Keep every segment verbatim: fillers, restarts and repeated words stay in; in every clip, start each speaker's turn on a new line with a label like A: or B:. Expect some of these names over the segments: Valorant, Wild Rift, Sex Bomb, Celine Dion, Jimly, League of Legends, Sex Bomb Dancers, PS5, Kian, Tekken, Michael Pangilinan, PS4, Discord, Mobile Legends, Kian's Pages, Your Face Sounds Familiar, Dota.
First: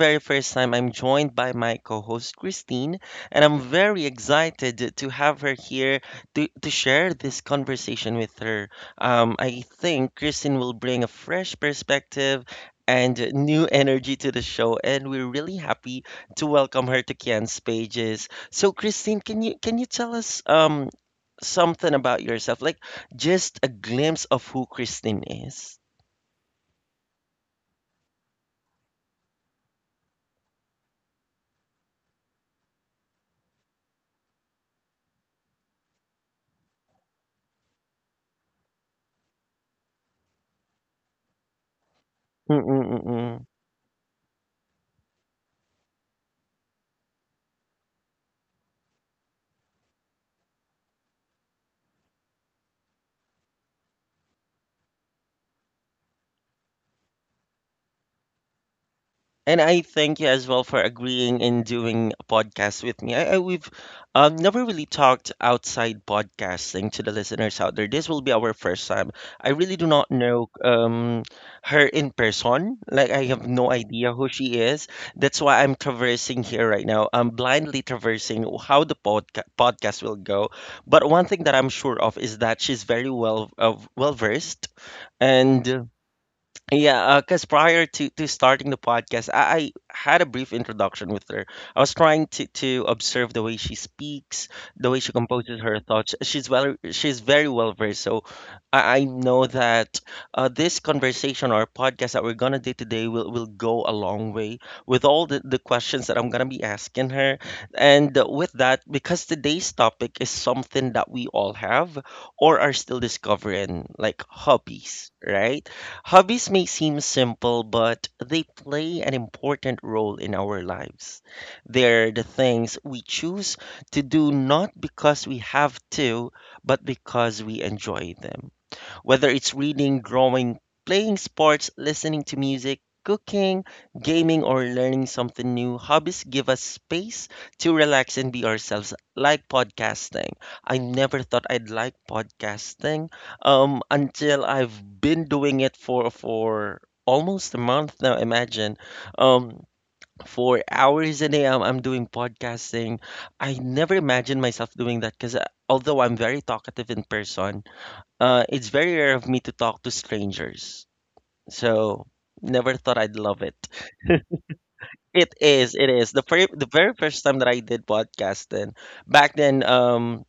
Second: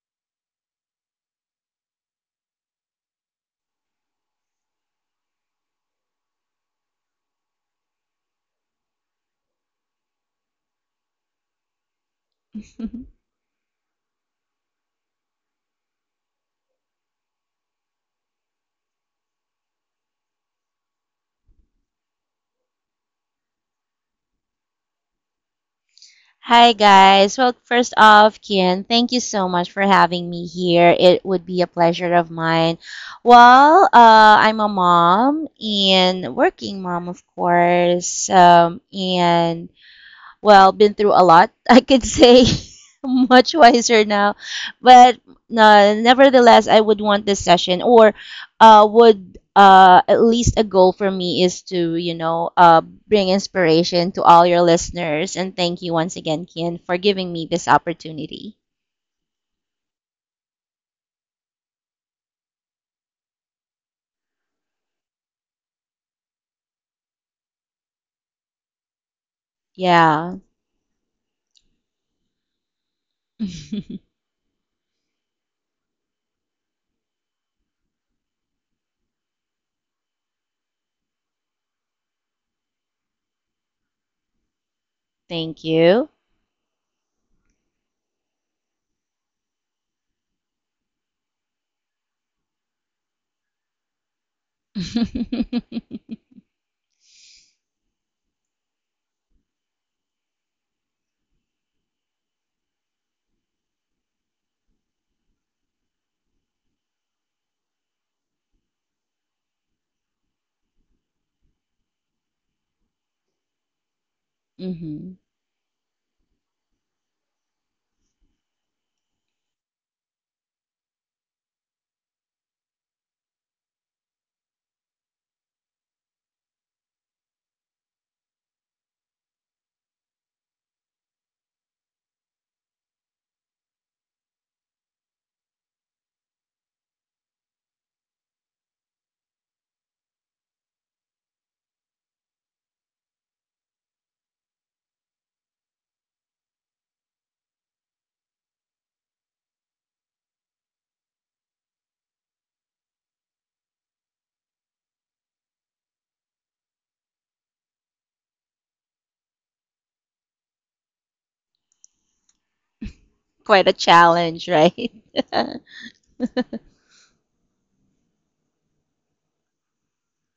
A: very first time, I'm joined by my co host, Christine, and I'm very excited to have her here to to share this conversation with her. Um, I think Kristen will bring a fresh perspective and new energy to the show, and we're really happy to welcome her to Kian's pages. So, Christine, can you can you tell us um something about yourself, like just a glimpse of who Christine is?
B: Hi guys. Well, first off, Kian, thank you so much for having me here. It would be a pleasure of mine. Well, uh, I'm a mom and working mom, of course. Um, and well, been through a lot. I could say
A: Mm-mm-mm.
B: much wiser now, but uh, nevertheless, I would want this session or uh, would uh, at least a goal for me is to you know uh, bring inspiration to all your listeners and thank you once again, Kian, for giving me this opportunity.
A: And I thank you as well for agreeing in doing a podcast with me. I, I we've um, never really talked outside podcasting to the listeners out there. This will be our first time. I really do not
B: Yeah,
A: know um, her in person. Like I have no idea who she is. That's why I'm traversing here right now. I'm blindly traversing how the podca- podcast will go. But one thing that I'm sure of is that she's very well of well versed,
B: thank
A: and
B: you.
A: yeah, because prior to to starting the podcast, I, I had a brief introduction with her. I was trying to to observe the way she speaks, the way she composes her thoughts. She's well, she's very well versed. So I, I know that uh, this conversation or podcast that we're gonna do today will, will go a long way with all the the questions that I'm gonna be asking her. And with that, because today's topic is something that we all have or are still discovering, like
B: hmm
A: hobbies, right? Hobbies may seem simple, but they play an important role in our lives. They're the things we choose to do not because we have to, but because we enjoy them. Whether it's reading, drawing, playing sports, listening to music, cooking, gaming, or learning something new, hobbies give us space to relax and be ourselves, like podcasting. I never thought I'd like podcasting um, until I've been doing it for for almost a month now, imagine. Um, for hours a day, I'm, I'm doing podcasting. I never imagined myself doing that because although I'm very talkative in person, uh, it's very rare of me to talk to strangers. So never thought I'd love it.
B: Quite a challenge, right?
A: It is, it is. The very the very first time that I did podcast then back then um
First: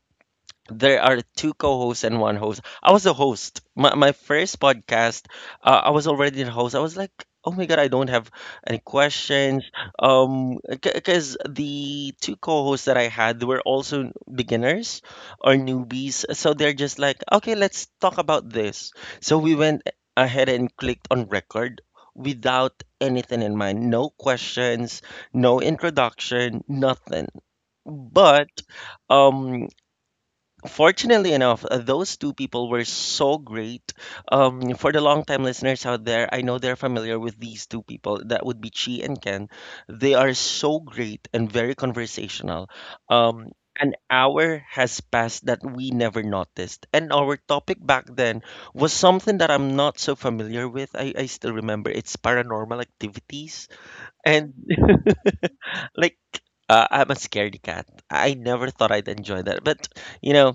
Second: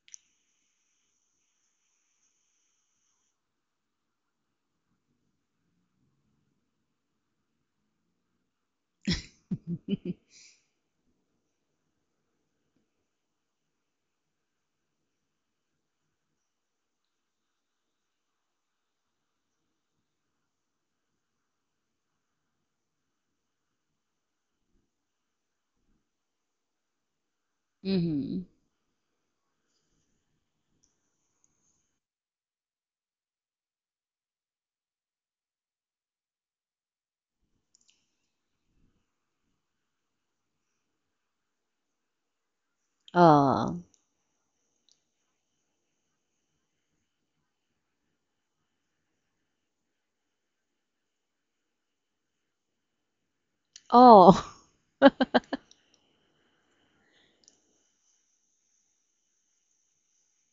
A: there are two co-hosts and one host. I was the host. My my first podcast, uh, I was already the host. I was like, oh my god, I don't have any questions. Um, because the two co-hosts that I had were also beginners or newbies, so they're just like, okay, let's talk about this. So we went ahead and clicked on record without anything in mind, no questions, no introduction, nothing.
B: hmm
A: But um fortunately enough, uh, those two people were so great. Um, for the long-time listeners out there, I know they're familiar with these two people. That would be Chi and Ken. They are so great and very conversational. Um,
B: Oh,
A: an hour has passed that we never noticed. And our topic back then was something that I'm not so familiar with. I, I still remember, it's paranormal activities.
B: oh.
A: And like, uh, I'm a scaredy cat. I never thought I'd enjoy that. But, you know,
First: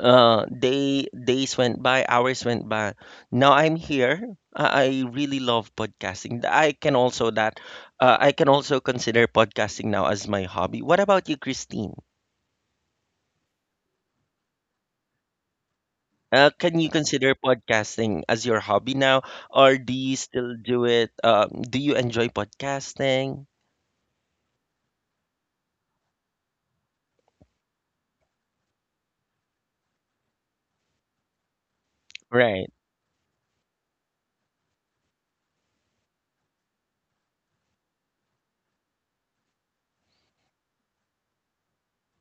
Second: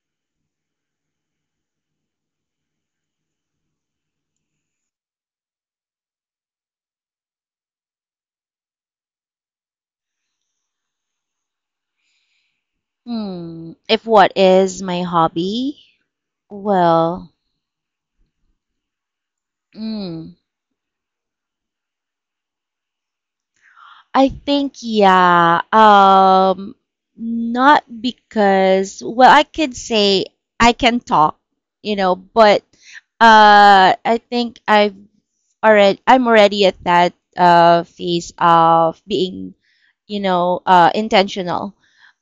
A: uh day days went by Hours went by. Now I'm here. I, I really love podcasting. I can also that uh, i can also consider podcasting now as my hobby. What about you, Christine?
B: Hmm. If what is my hobby?
A: Uh, can you
B: Well,
A: consider podcasting as your hobby now, or do you
B: mm,
A: still do it? Um, do you enjoy podcasting?
B: I think yeah. Um, not because well, I could say I can talk, you know, but
A: Right,
B: uh, I think I've already I'm already at that uh phase of being, you know, uh intentional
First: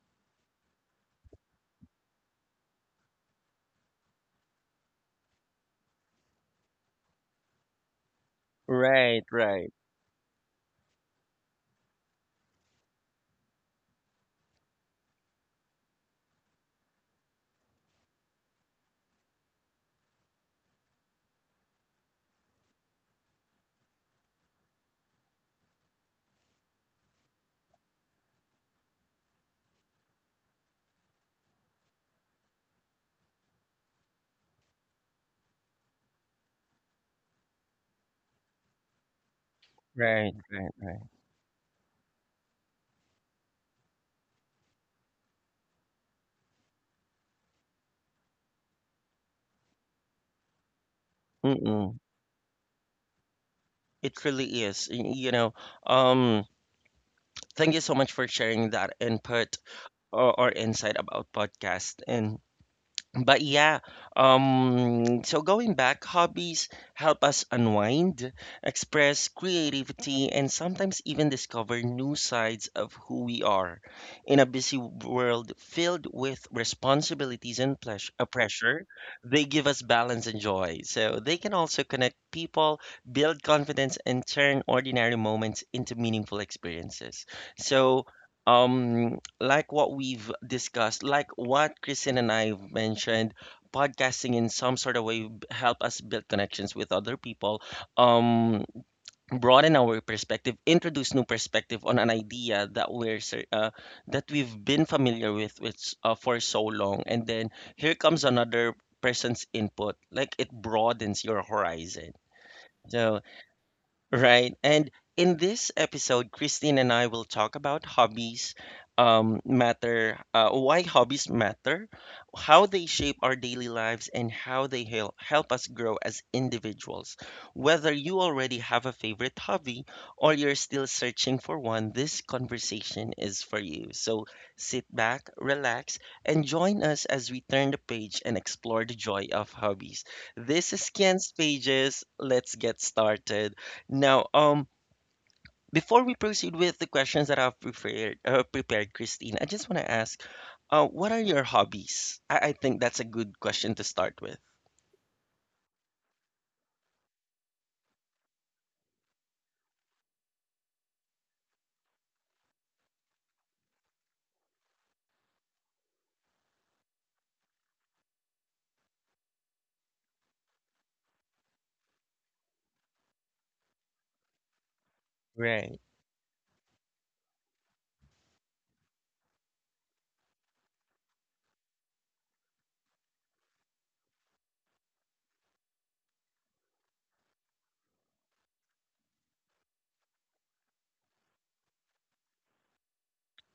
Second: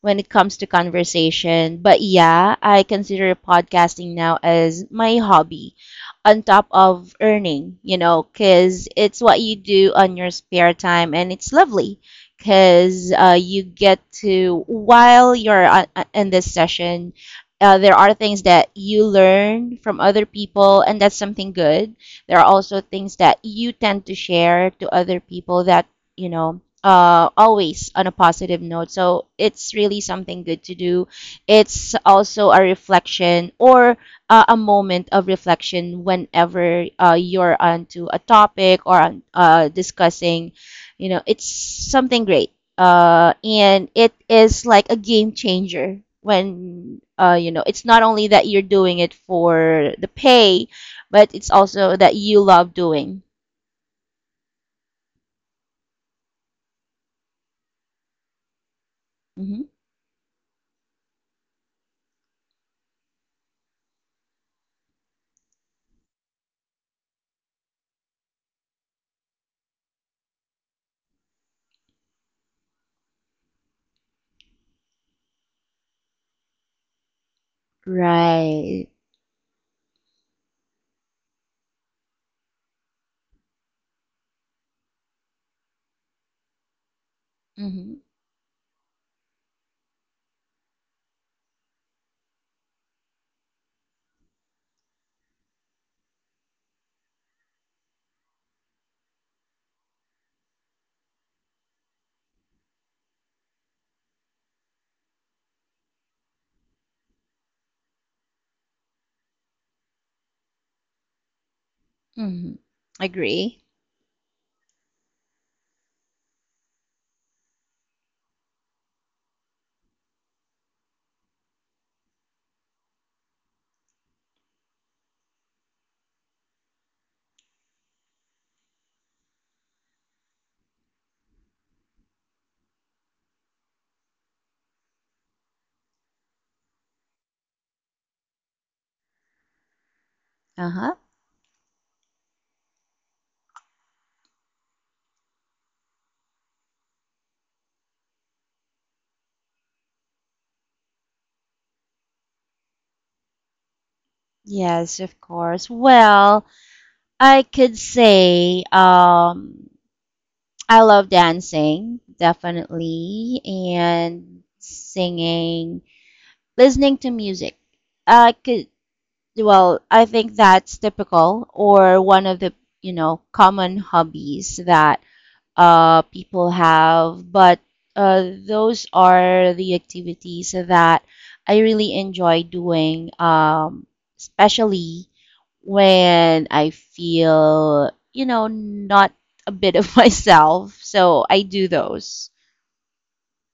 B: when it comes to conversation. But yeah, I consider podcasting now as my hobby on top of earning, you know, because it's
A: right,
B: what you
A: right.
B: do on your spare time and it's lovely because uh, you get to, while you're on, uh, in this session, uh, there are things that you learn from other people, and that's something good. There are also things that you tend to share to other people that, you know, uh, always on a positive note. So it's really something good to do. It's also a reflection or uh, a moment of reflection whenever uh, you're onto a topic or on, uh,
A: Right,
B: discussing,
A: right, right.
B: you know, it's something great. Uh, and it is like a game changer when, uh, you know, it's not only that you're doing it for the pay, but it's also
A: Mm-mm.
B: that you love doing.
A: It really is. Y- you know, um thank you so much for sharing that input
B: Hmm
A: or, or insight about podcast. And but yeah, um so going back, hobbies help us unwind, express creativity, and sometimes even discover new sides of who we are. In a busy world filled with responsibilities and pleasure, uh, pressure,
B: Right.
A: they give us balance and joy. So they can also connect people, build confidence, and turn ordinary moments into meaningful experiences.
B: Mm-hmm.
A: So um like what we've discussed, like what Kristen and I mentioned, podcasting in some sort of way b- help us build connections with other people, um, broaden our perspective, introduce new perspective on an idea that we're cer- uh, that we've been familiar with, which, uh, for so long, and then here comes another person's input. Like it broadens your horizon.
B: Mm-hmm.
A: So
B: Agree.
A: right. And in this episode, Christine and I will talk about hobbies um, matter, uh, why hobbies matter, how they shape our daily lives, and how they hel- help us grow as individuals. Whether you already have a favorite hobby or you're still searching for one, this conversation is for you. So sit back, relax, and join us as we turn the page and explore the joy of hobbies. This is
B: Uh-huh.
A: Ken's Pages. Let's get started. Now, um, before we proceed with the questions that I've prepared, uh, prepared, Christine, I just want to ask, uh, what are your hobbies? I, I think that's a good question to start with.
B: Yes, of course. Well, I could say, um, I love dancing, definitely, and singing, listening to music. I could, well, I think that's typical or one of the, you know, common hobbies that
A: Right.
B: uh, people have. But uh, those are the activities that I really enjoy doing, um, especially when I feel, you know, not a bit of myself. So I do those.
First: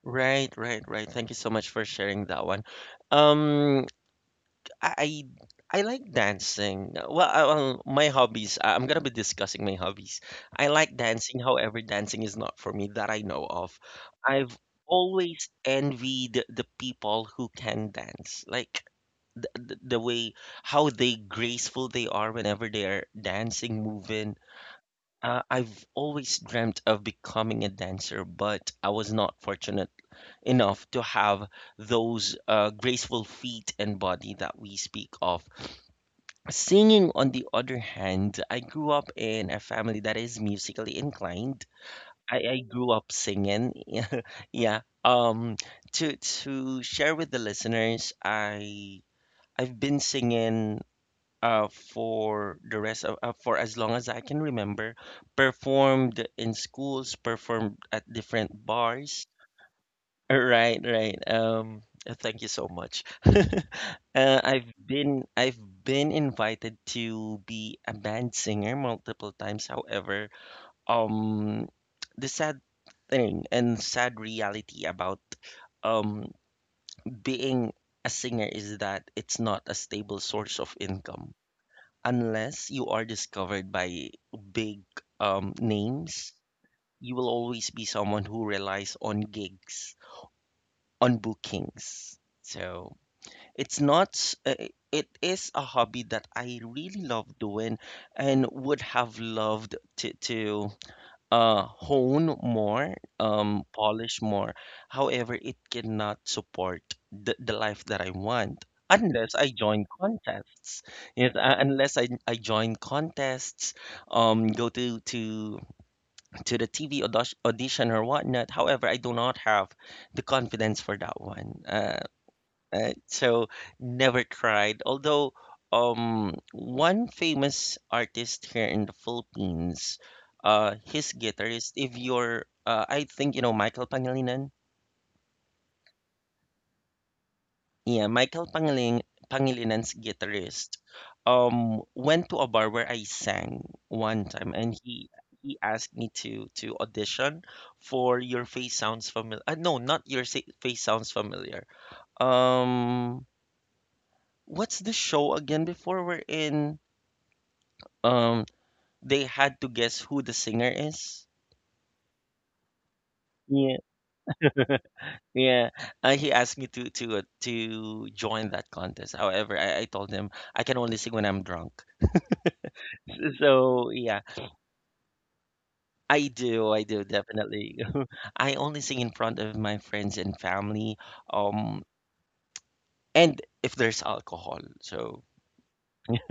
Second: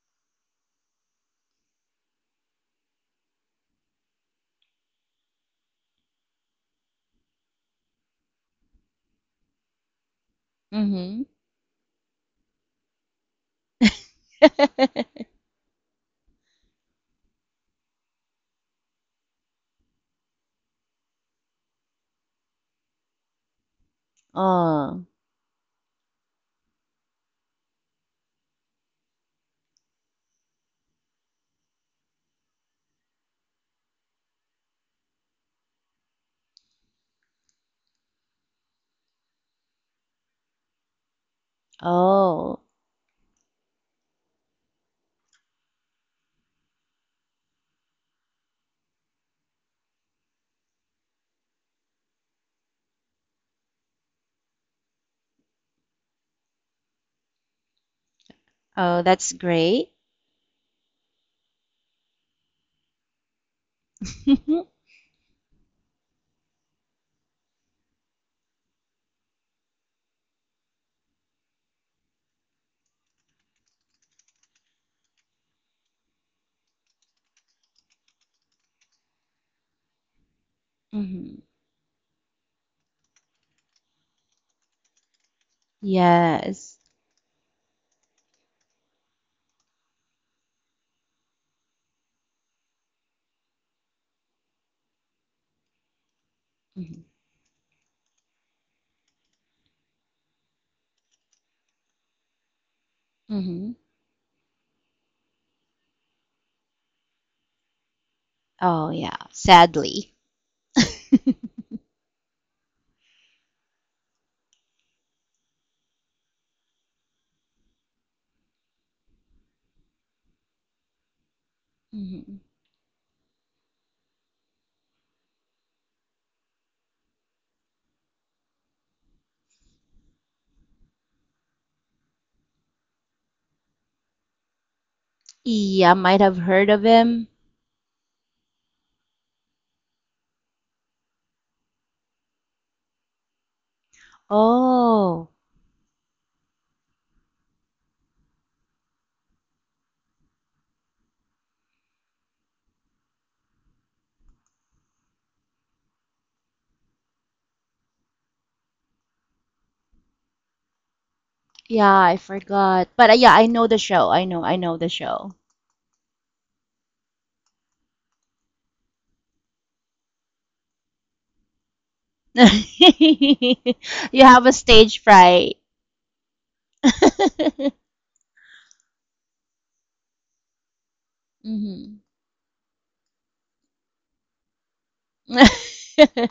A: Right, right, right. Thank you so much for sharing that one. Um, I I, like dancing. Well, I, well, my hobbies. I- I'm gonna be discussing my hobbies. I like
B: Mm-hmm.
A: dancing. However, dancing is not for me that I know of. I've always envied the people who can dance. Like the, the the way how they graceful they are whenever they are dancing, moving.
B: Oh,
A: Uh, I've always dreamt of becoming a dancer, but I was not fortunate enough to have those uh, graceful feet and body that we speak of. Singing, on the other hand, I grew up in a family that is musically inclined. I,
B: oh,
A: I grew up singing. Yeah. Um, to to share with the listeners, I I've been singing uh, for the rest of uh, for as long as I can remember, performed in schools, performed at different
B: oh,
A: bars.
B: that's great.
A: Right, right. Um, uh, thank you so much. Uh, I've been I've been invited to be a band singer multiple times. However, um, the sad thing and sad reality about um being a singer is that it's not a stable source of income
B: hmm
A: unless you are discovered by big um, names,
B: Yes.
A: you will always be someone who relies on gigs, on bookings. So it's not, s- uh, uh, it is a hobby that I really
B: hmm
A: love doing and would have loved to to uh, hone more, um,
B: hmm
A: polish more. However, it cannot support the the life that I want
B: Oh, yeah,
A: unless I join
B: sadly.
A: contests. Yes, uh, unless I, I join contests, um, go to to to the T V audition, audition or whatnot. However, I do not have the confidence for that one. Uh,
B: Hmm
A: Right? So never cried. Although um one famous artist here in the Philippines, uh, his guitarist, if you're uh I think you know Michael Pangilinan.
B: Yeah, might have heard of him.
A: Yeah, Michael Pangiling Pangilinan's guitarist um went to a bar where I sang one time, and he
B: Oh,
A: he asked me to to audition for Your Face Sounds Familiar. Uh, no, not Your Sa- Face Sounds Familiar. Um, what's the show again before we're in? Um, they had to guess who the singer is.
B: yeah, I forgot. But uh, yeah, I know
A: Yeah,
B: the show. I know, I know the show.
A: yeah. Uh, he asked me to to uh, to join that contest. However, I, I told him I can only sing when I'm drunk. So yeah,
B: You have a stage fright.
A: I do, I do definitely. I only sing in front of my friends and family. Um,
B: hmm
A: and if there's alcohol, so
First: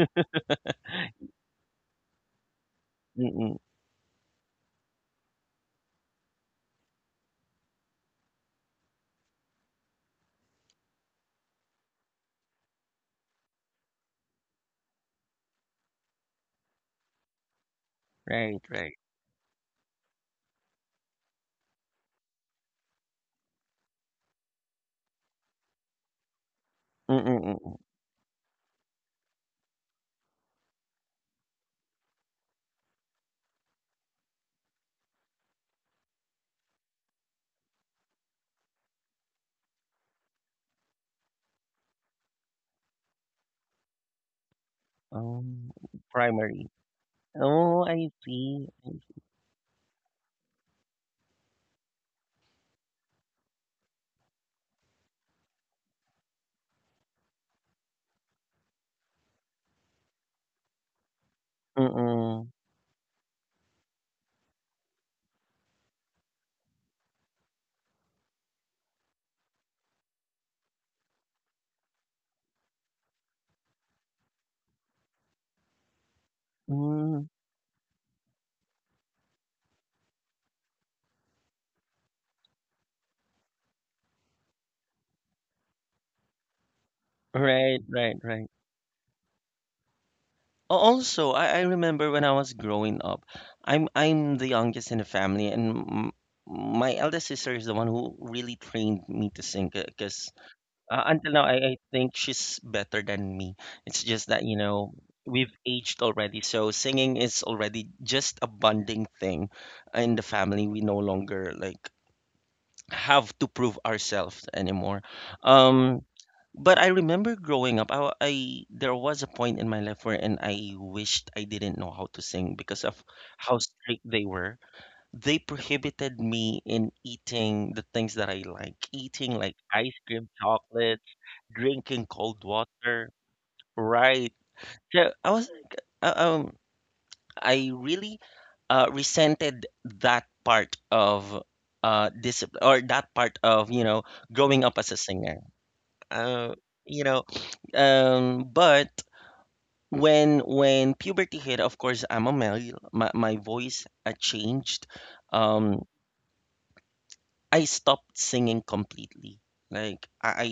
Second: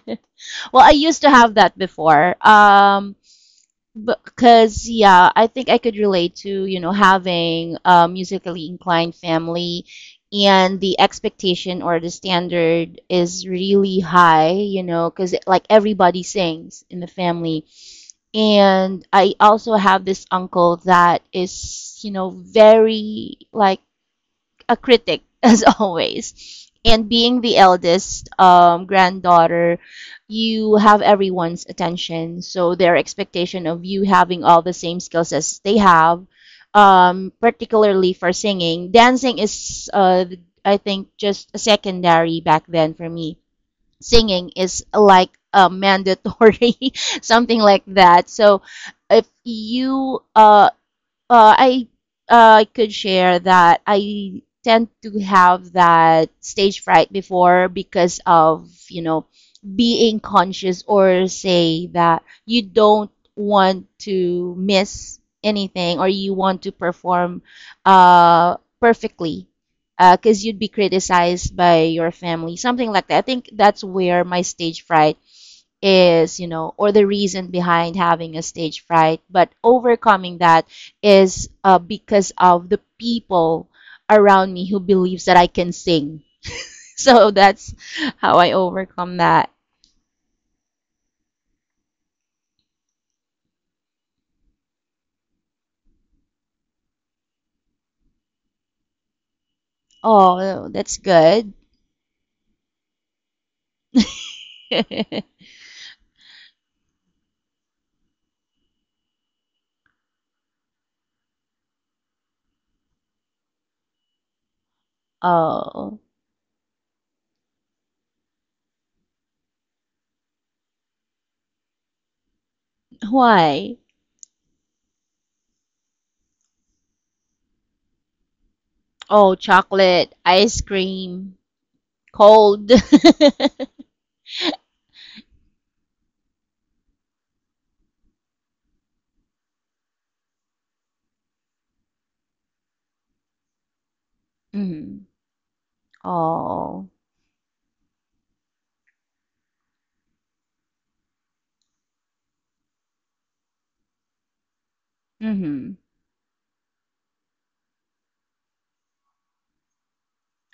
B: Well, I used to have that before. Um,
A: mm-mm,
B: Because, yeah, I think I could relate to, you know, having a musically inclined family and the expectation or the standard is really high, you know, because like everybody sings in the family.
A: right, right.
B: And I also have this uncle that is, you know, very like a critic as always. And
A: Mm-mm,
B: being the
A: mm-mm.
B: eldest um, granddaughter, you have everyone's attention. So their expectation of you having all the same skills as they have, um, particularly for singing, dancing is, uh, I think, just a secondary back then for me. Singing is like uh,
A: Um, primary.
B: mandatory, something like
A: Oh, I
B: that. So
A: see.
B: if you uh, uh, I uh, I could share that I tend to have that stage fright before because of you know being conscious or say that
A: Mm-mm.
B: you don't want to miss anything or you want to perform uh, perfectly because you'd be criticized by your family something like that I think that's where my stage fright is, you know, or the
A: Mm,
B: reason behind having a stage fright, but overcoming that is uh, because of the people around me who believes that I can sing. So that's
A: right, right,
B: how
A: right.
B: I overcome that.
A: Al- Also, I, I remember when I was growing up, I'm I'm the youngest in the family, and m- my eldest sister is the one who really trained me to sing. Because
B: Oh, that's
A: uh, until now,
B: good.
A: I, I think she's better than me. It's just that, you know, we've aged already, so singing is already just a bonding thing in the family. We no longer like have to prove ourselves anymore.
B: Oh,
A: Um, but I remember growing up, I, wa- I there was a point in my life wherein I wished I didn't know how to sing because of how
B: why?
A: strict they were. They prohibited me in eating the things that I like, eating
B: Oh,
A: like ice
B: chocolate,
A: cream,
B: ice
A: chocolate,
B: cream,
A: drinking cold
B: cold.
A: water, right? So I was like, uh, um, I really uh, resented that part of uh, discipline or that part of, you know, growing up as a
B: Mhm.
A: singer. Uh,
B: Oh.
A: you know, um, but when when puberty hit, of course, I'm a male. My my voice uh, changed.
B: Mhm.
A: Um, I stopped singing completely. Like I I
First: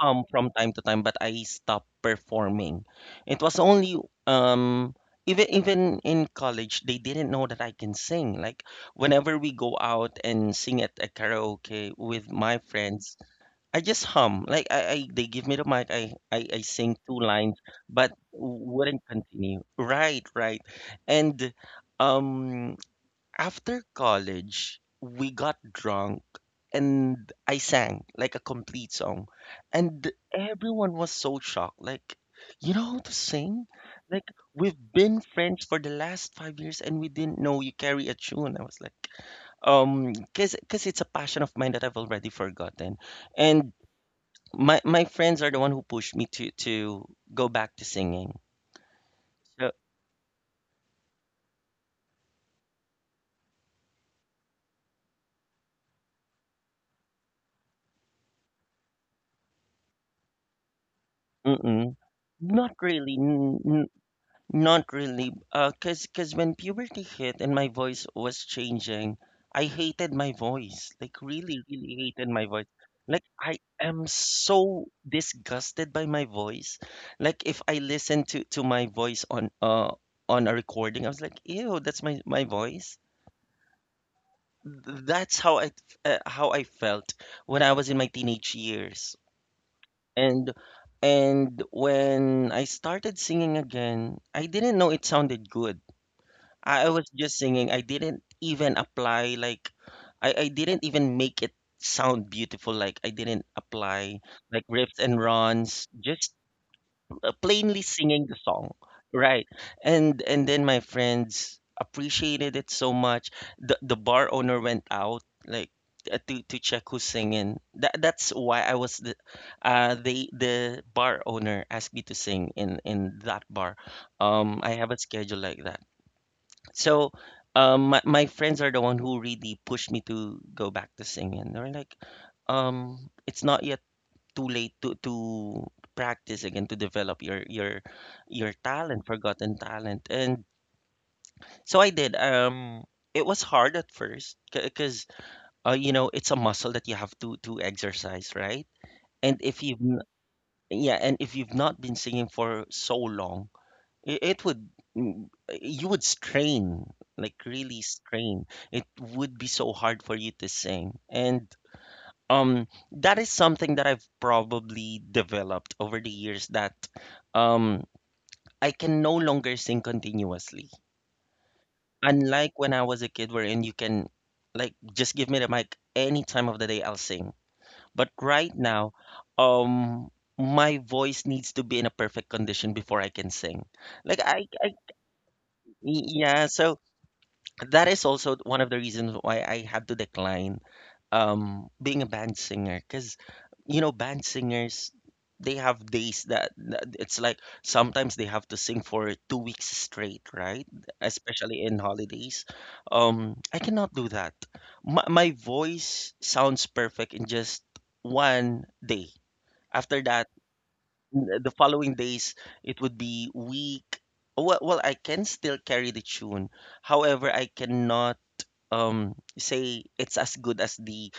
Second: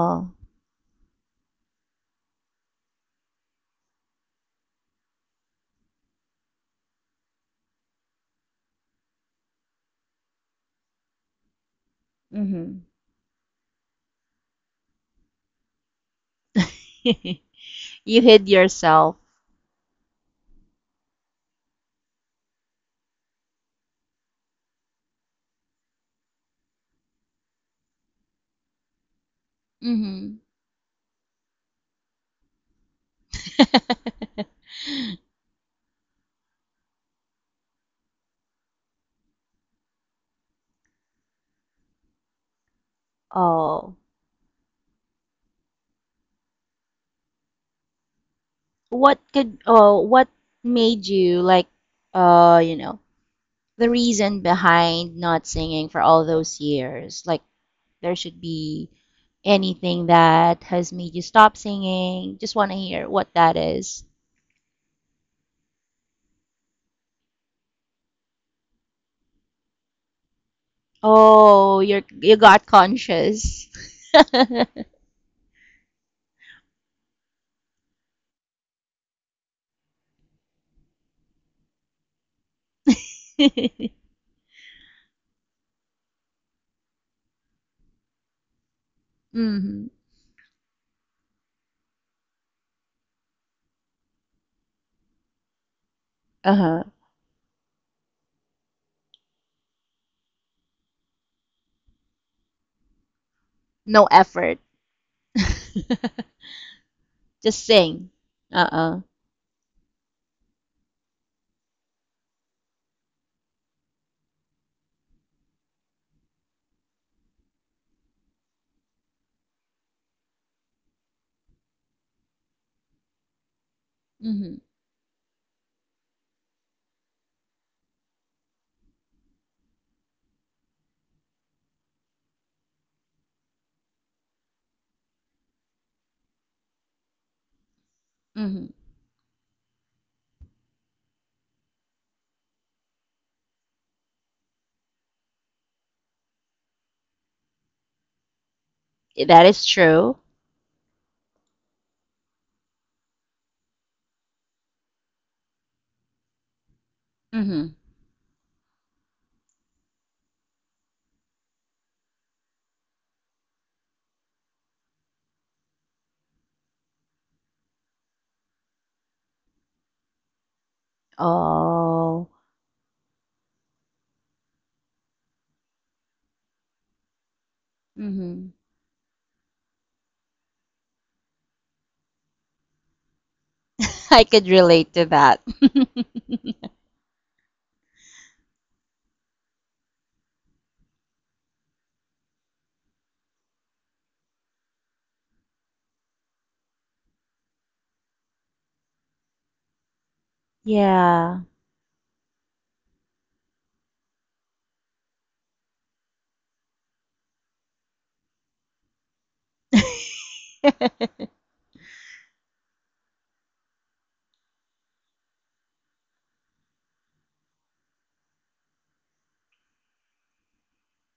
A: hum from time to time, but I stopped performing. It was only um even even in college they didn't know that I can sing. Like whenever we go out and sing at a karaoke with my
B: Mhm.
A: friends, I just hum. Like I, I they give me the mic, I, I I sing two lines, but
B: You hid
A: wouldn't
B: yourself.
A: continue. Right, right. And um after college, we got drunk and I sang like a complete song. And
B: Mhm.
A: everyone was so shocked. Like, you know how to sing? Like, we've been friends for the last five years and we didn't know you carry a tune. I was like, um, cause, cause it's a passion of mine that I've already forgotten. And
B: Oh,
A: my, my friends are the one who pushed me to, to go back to singing.
B: what could,
A: So,
B: oh, what made you like, uh, you know, the reason behind not singing for all those years? Like, there should be anything that has made you stop
A: mm-mm,
B: singing. Just
A: not
B: want to hear
A: really,
B: what that
A: n-
B: is.
A: not really, uh, cause cause when puberty hit and my voice was changing, I hated my voice. Like really,
B: Oh,
A: really
B: you're
A: hated
B: you
A: my voice.
B: got
A: Like I
B: conscious.
A: am so disgusted by my voice. Like if I listen to to my voice on uh on a recording, I was like, ew, that's my my voice. Th- That's how I uh, how I felt when I was in my teenage years.
B: hmm
A: And and when I started singing again, I didn't know it sounded good.
B: Uh-huh.
A: I I was just singing. I didn't even apply like I, I didn't even make it sound beautiful. Like I didn't
B: No
A: apply
B: effort.
A: like riffs and runs, just uh,
B: Just
A: plainly
B: sing.
A: singing the song,
B: Uh-uh.
A: right? And and then my friends appreciated it so much. The the bar owner went out like uh, to to check who's singing. That that's why I was the uh the the bar owner asked me to sing in in that bar.
B: Mm-hmm.
A: Um, I have a schedule like that. So um, my, my friends are the one who really pushed me to go back to singing. They're like, um, it's not yet too late to to practice again to develop your your your
B: Mm-hmm.
A: talent, forgotten talent. And so I did. Um, it was hard at first because uh, you know it's a muscle that you have to to exercise, right? And
B: That
A: if
B: is
A: you've n-
B: true.
A: yeah, and if you've not been singing for so long, I- it would, mm, you would strain, like really
B: Mm-hmm.
A: strain. It would be so hard for you to sing. And um, that is something that I've probably developed over the years that um, I can no longer sing continuously.
B: Oh,
A: Unlike when I was a kid, wherein you can, like, just give me the mic any time of the day, I'll sing. But
B: hmm
A: right now, um, my voice needs to be in a perfect condition before I can sing. Like
B: I
A: I,
B: could
A: I,
B: relate to that.
A: yeah. So that is also one of the reasons why I had to decline um being a band singer because you know band singers they have days that that it's like sometimes they have to sing for two weeks straight, right?
B: yeah.
A: Especially in holidays, um I cannot do that. My, my voice sounds perfect in just one day. After that n- the following days it would be weak. Well, well I can still carry the tune, however I cannot um, say it's as good as the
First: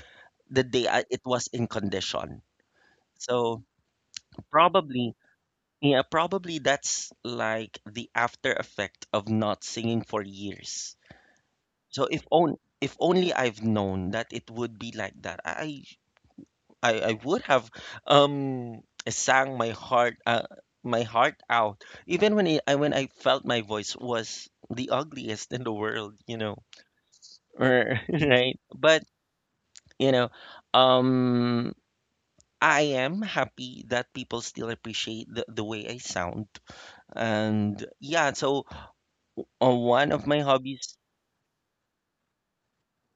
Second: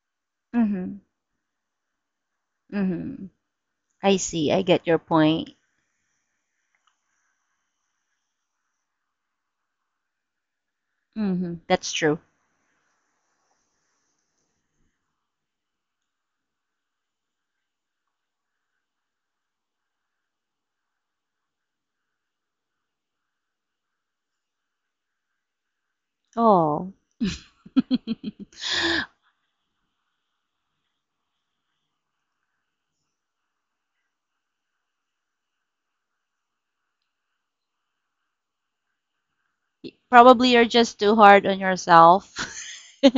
A: the day
B: hmm
A: I, it was in condition.
B: hmm
A: So
B: I see. I get your
A: probably,
B: point.
A: yeah, probably that's like the after effect of not singing for years.
B: Hmm That's
A: So
B: true.
A: if on if only I've known that it would be like that, I I, I would have um sang my heart uh, my heart out even when it, I when I felt my voice was the ugliest in the world, you know,
B: Oh.
A: right? But you know, um I am happy that people still appreciate the, the way I sound. And yeah, so uh, one of my
B: Probably you're just
A: hobbies,
B: too hard on yourself.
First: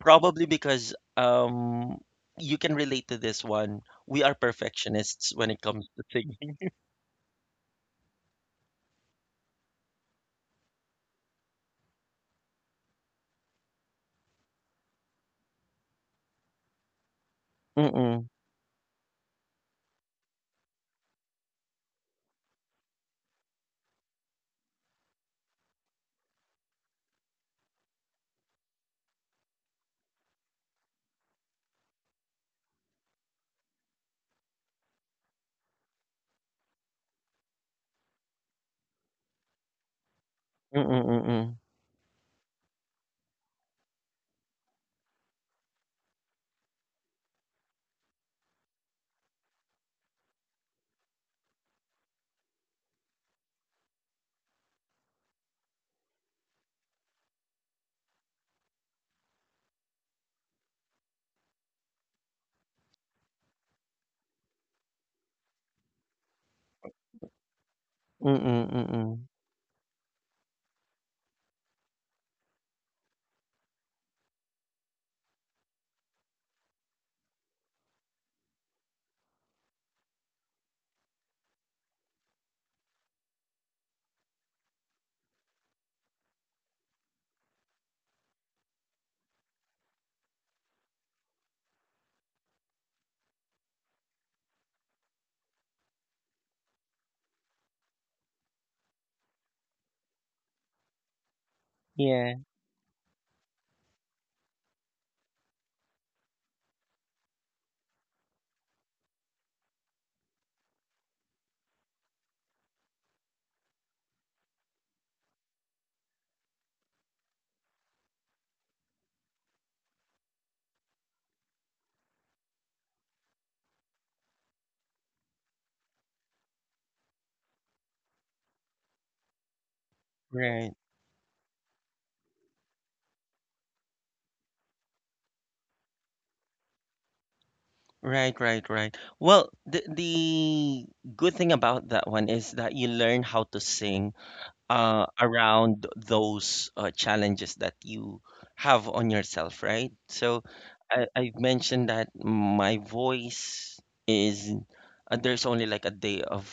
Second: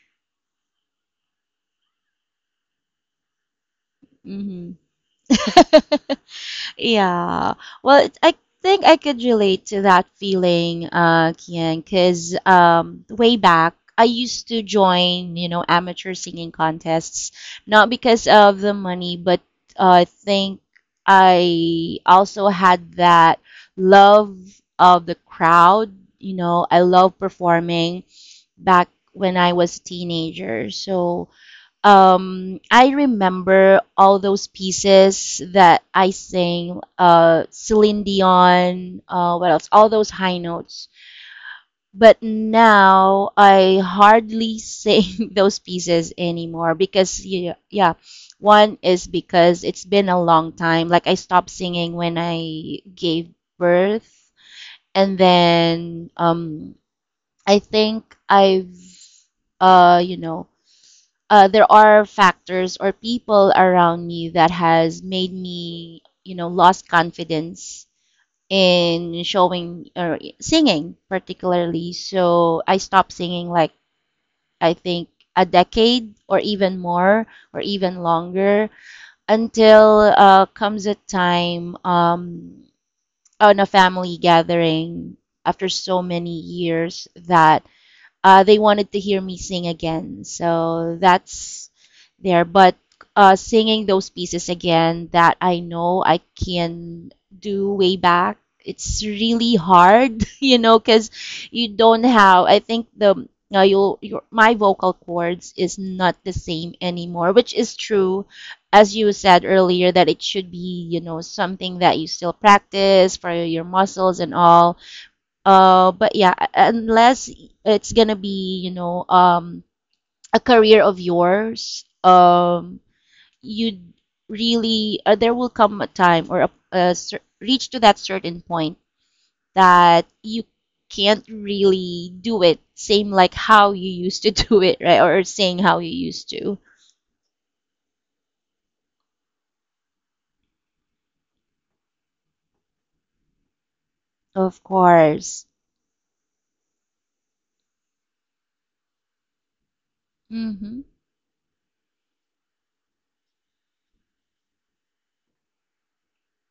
A: probably because um, you can relate to this one, we are
B: hmm
A: perfectionists when it comes to singing.
B: Yeah. Well, it- I think I could relate to that feeling, uh, Kian, because um, way back, I used to join, you know, amateur singing contests, not because
A: Mm-mm,
B: of the money, but uh, I think I also had that love of the crowd. You know, I love performing back when I was a teenager. So, um, I remember all those pieces that I sang, uh, Celine Dion, uh, what else? All those high notes.
A: mm-mm, mm-mm,
B: But now I hardly sing those pieces anymore because, yeah, yeah, one is because it's been a long time. Like I stopped singing when I gave birth, and then um, I think I've, uh, you know, uh, there are factors or people around me that has made me, you know, lost confidence
A: mm-mm, mm-mm.
B: in showing or singing particularly. So I stopped singing like I think a decade or even more or even longer until uh, comes a time um, on a family gathering after so many years that uh, they wanted to hear me sing again. So that's there. But uh, singing those pieces again that I know I can do way back, it's really hard, you know, because you don't
A: Yeah,
B: have. I think the uh, your your my vocal cords is not the same anymore, which is true. As you said earlier, that it should be, you know, something that you still practice for your muscles and all uh, but yeah, unless it's gonna be, you know, um, a career of yours, um, you really uh, there will come a time or a, a cer- reach to that certain point that you
A: right.
B: can't really do it same like how you used to do it, right? Or saying how you used to.
A: Right, right, right. Well, the the good thing about that one is that you learn how to sing
B: Of
A: uh,
B: course.
A: around those uh, challenges that you have on yourself, right? So
B: Mm-hmm.
A: I, I've mentioned that my voice is uh, there's only like a day of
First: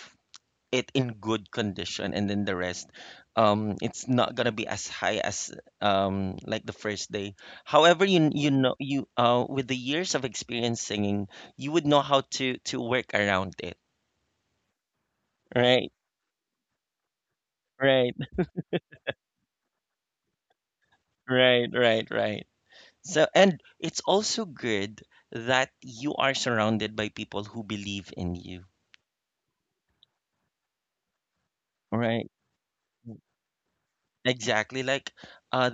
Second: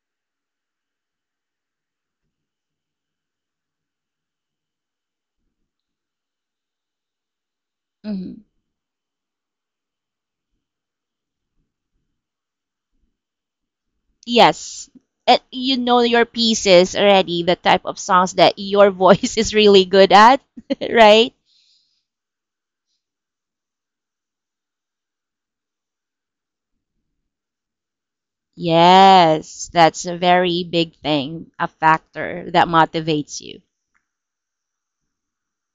A: it in good condition, and then the rest, um, it's not gonna be as high as um, like the first day. However, you
B: Mm-hmm.
A: you know you uh, with the years of experience singing, you would know how to to work around it,
B: Yes. And you
A: right?
B: know your pieces already, the type of
A: Right,
B: songs that your voice is really good at, right?
A: right, right, right. So, and it's also good that you are surrounded by people who believe in you,
B: Yes, that's a very big thing, a
A: right?
B: factor that motivates you.
A: Exactly. Like, uh,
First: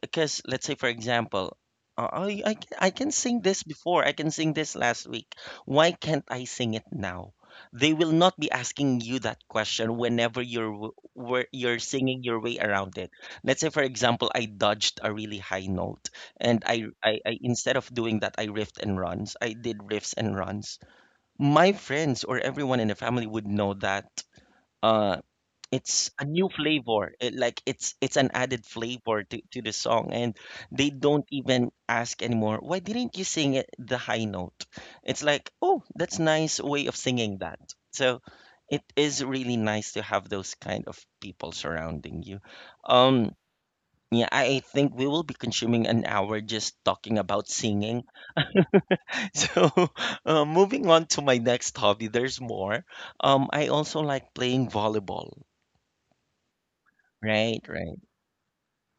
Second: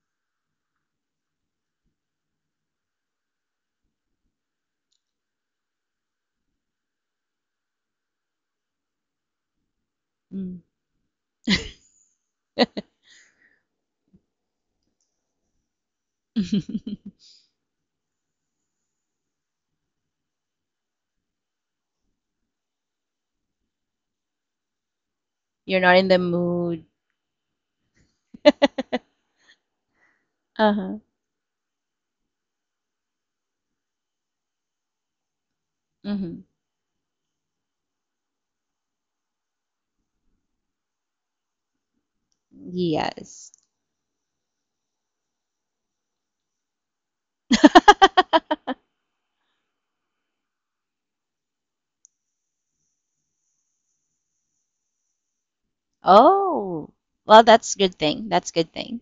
A: because let's say, for example, uh, I, I, can- I can sing this before, I can sing this last week. Why can't I sing it now? They will not be asking you that question whenever
B: Mm.
A: you're w- where you're singing your way around it. Let's say, for example, I dodged a really high note, and I, I, I instead of doing that, I riffed and runs. I did riffs and runs. My friends or everyone in the family would know that uh
B: You're not in
A: it's
B: the
A: a new
B: mood.
A: flavor. It, like it's it's an added flavor to, to the song. And they
B: Uh-huh.
A: don't even ask anymore, why didn't you sing it the high note? It's like, oh, that's
B: hmm
A: nice way of singing that. So it is really nice to have those kind of people surrounding you. um
B: Yes.
A: yeah, i I think we will be consuming an hour just talking about singing. So, uh, moving on to my next hobby, there's more. Um, I also like playing volleyball.
B: Oh, well,
A: Right,
B: that's good
A: right.
B: thing. That's good thing.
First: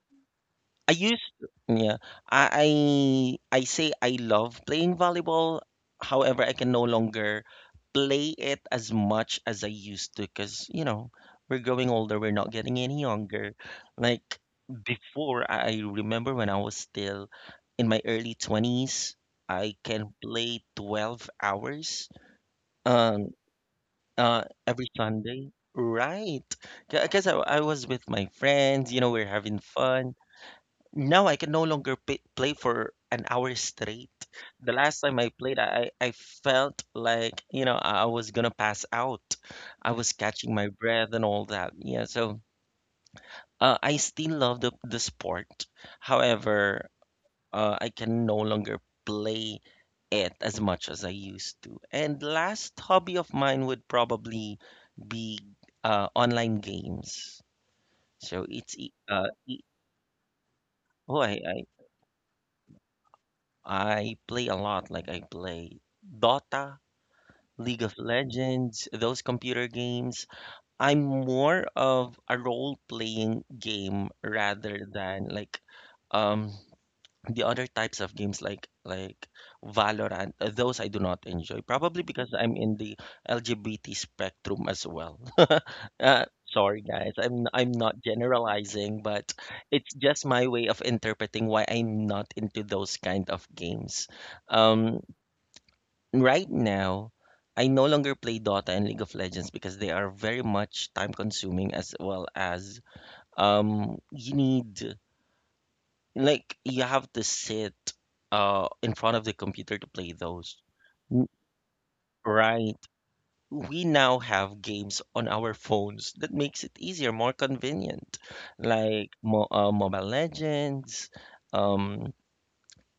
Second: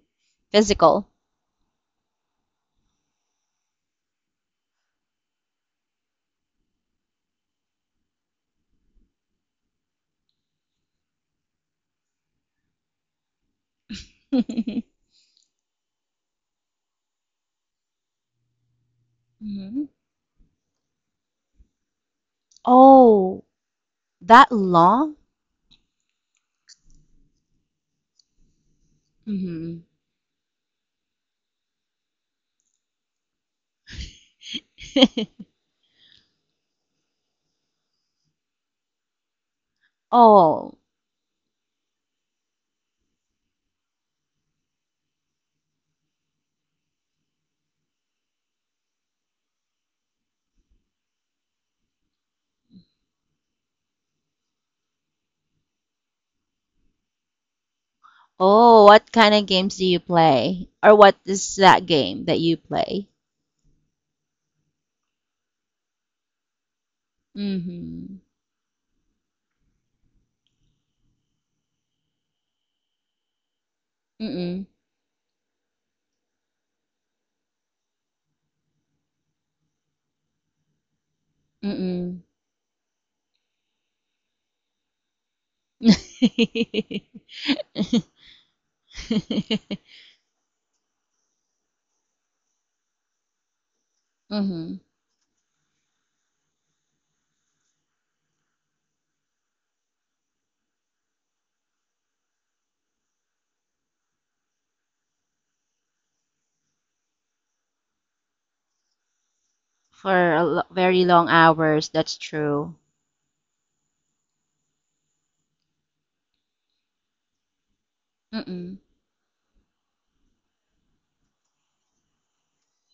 A: I
B: Physical.
A: used Yeah. I I I say I love playing volleyball. However, I can no longer play it as much as I used to because, you know, we're growing older, we're not getting any younger. Like
B: Mhm.
A: before, I I remember when I was still in my early twenties, I can play twelve hours. Um.
B: Oh,
A: Uh,
B: that
A: every
B: long?
A: Sunday, right? Because I, I was with my friends, you know, we're having
B: Mm-hmm.
A: fun. Now I can no longer pay, play for an hour straight. The last time I played, I, I felt like, you know, I I was gonna pass out. I was catching my
B: Oh,
A: breath and all that. Yeah, so uh, I still love the, the sport. However, uh, I can no longer play it as much as I used to. And last hobby of mine would probably be uh, online games. So it's
B: oh,
A: e-
B: what
A: uh,
B: kind of
A: e-
B: games do you play? Or what
A: oh I,
B: is
A: I
B: that game that you play?
A: I play a lot. Like I play Dota, League of
B: Mm-hmm.
A: Legends, those computer games. I'm more of a role playing game
B: Mm-mm.
A: rather than like um the other types of games like like Valorant, uh, those I do not enjoy. Probably
B: Mm-mm.
A: because I'm in the L G B T spectrum as well. Uh, sorry guys, I'm I'm not generalizing, but it's just my way of interpreting why I'm not into those kind of games.
B: Mm-hmm.
A: Um, right now, I no longer play Dota and League of Legends because they are very much time consuming as well as um you need like, you have to sit uh in front of the computer to play
B: For a
A: those.
B: lo very
A: W-
B: long hours, that's
A: Right.
B: true.
A: We now have games on our phones that makes it easier, more convenient,
B: Mm-mm.
A: like mo uh, Mobile Legends, um,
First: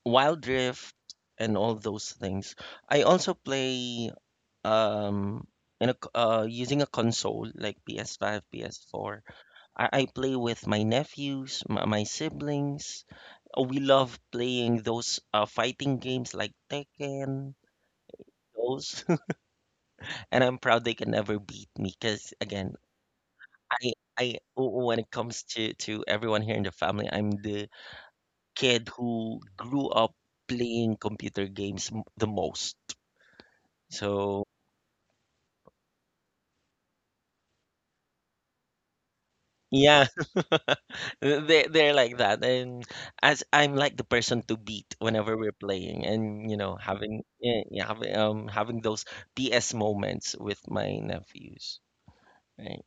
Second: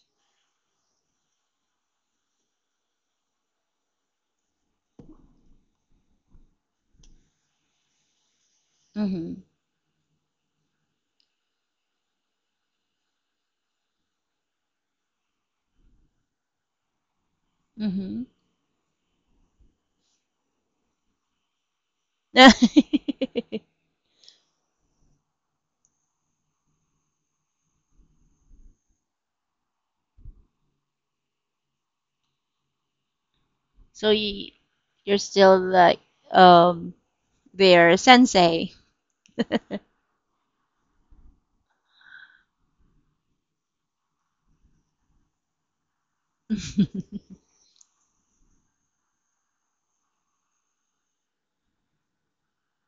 A: Wild Rift, and all those things. I also play um in a c- uh using a console like P S five, P S four.
B: Mm-hmm.
A: I, I play with my nephews, my, my siblings. Uh, We love playing those uh, fighting games like Tekken,
B: Mm-hmm.
A: those. And I'm proud they can never beat me because again, I I w- when it comes to to everyone here in the family, I'm the kid who grew up playing computer games m- the most.
B: So
A: So
B: you you're still like um their sensei.
A: yeah, they they're like that. And as I'm like the person to beat whenever we're playing and you know, having yeah, yeah, having um having those P S moments with my nephews. Right.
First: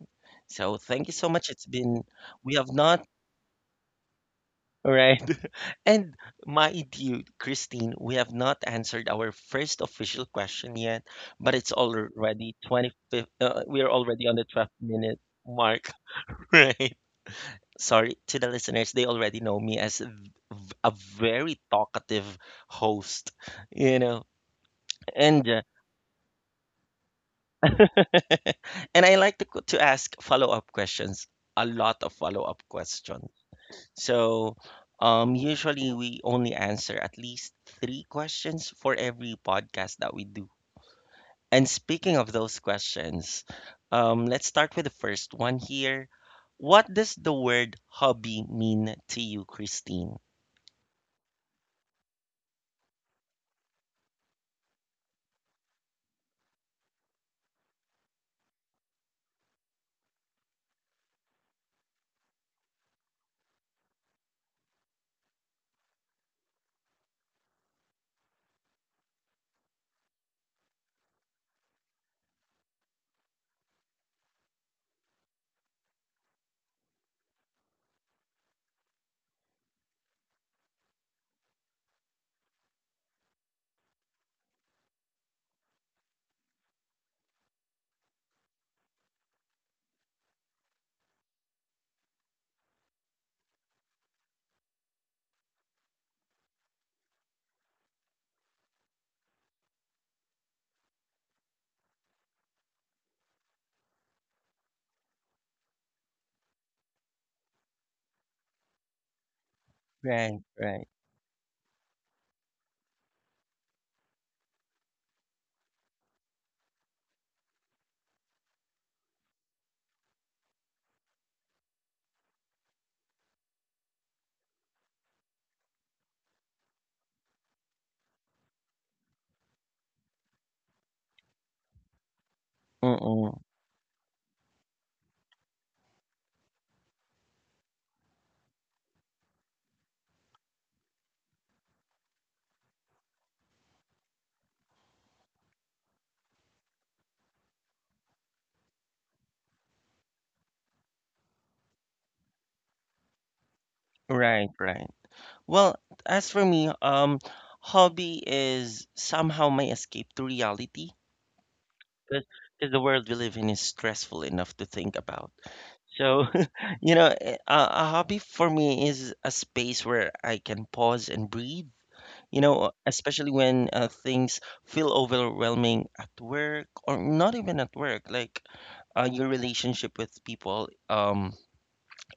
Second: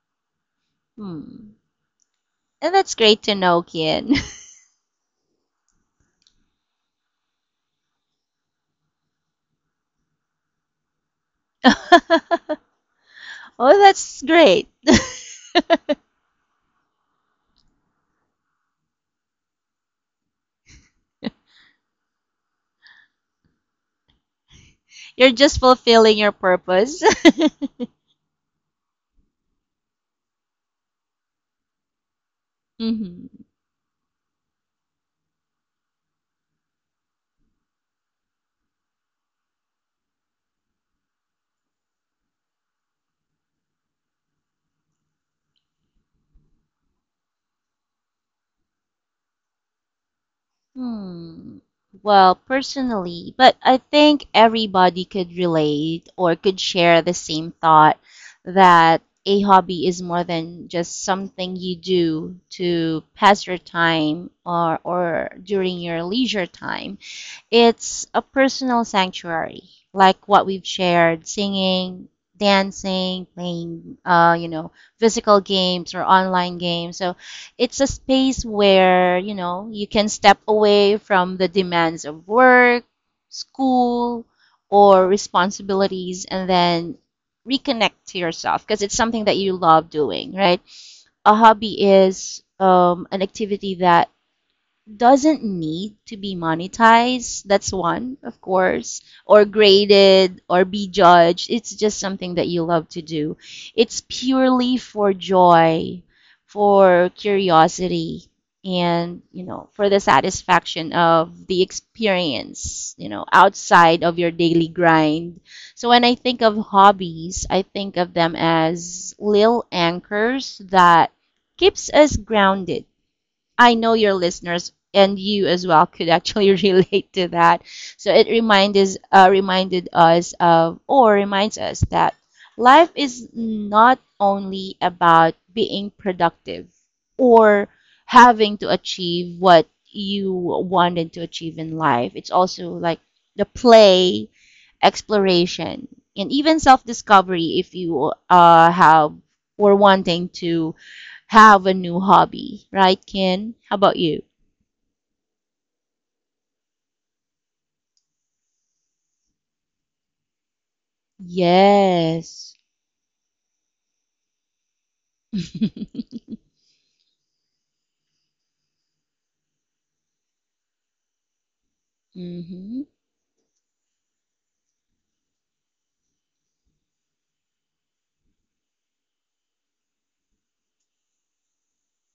A: So thank you so much.
B: Hmm.
A: It's been, we have
B: And that's
A: not,
B: great to know, Kian.
A: right. And my dear Christine, we have not answered our first official question yet, but it's already twenty fifth. Uh,
B: Oh,
A: we are
B: that's
A: already on the
B: great.
A: 12 minute mark, right? Sorry to the listeners, they already know me as a v- v- a very talkative host, you know,
B: You're
A: and
B: just
A: uh,
B: fulfilling your purpose.
A: and I like to, co- to ask follow up questions, a lot of follow up questions.
B: hmm
A: So, um, usually we only answer at least three questions for every podcast that we do. And speaking of those questions, um, let's start with the first one here. What does the word hobby mean to you, Christine?
B: Hmm. Well, personally, but I think everybody could relate or could share the same thought that a hobby is more than just something you do to pass your time or or during your leisure time. It's a personal sanctuary, like what we've shared, singing, dancing, playing, uh, you know, physical games or online games. So it's a space where, you know, you can step away from the demands of work, school, or responsibilities and then reconnect to yourself because it's something that you love doing, right? A hobby is um, an activity that doesn't need to be monetized. That's one, of course, or graded or be judged. It's just something that you love to do. It's purely for joy, for curiosity, and, you know, for the
A: Right, right.
B: satisfaction of the experience, you know, outside of your daily grind. So when I think of hobbies, I think of them as little anchors that keeps us grounded. I know your listeners and you as well could actually relate to that. So it reminded uh, reminded us of or reminds us that life is
A: Mm-mm.
B: not only about being productive or having to achieve what you wanted to achieve in life. It's also like the play, exploration, and even self discovery if you uh, have or wanting to have a new hobby, right, Ken? How about you?
A: Right, right. Well, as for me, um, hobby is somehow my escape to reality
B: Yes.
A: because the world we live in is stressful enough to think about. So, you know, eh, a, A hobby for me is a space where I can pause and breathe, you know,
B: mm-hmm.
A: especially when uh, things feel overwhelming at work or not even at work, like uh, your relationship with people, um,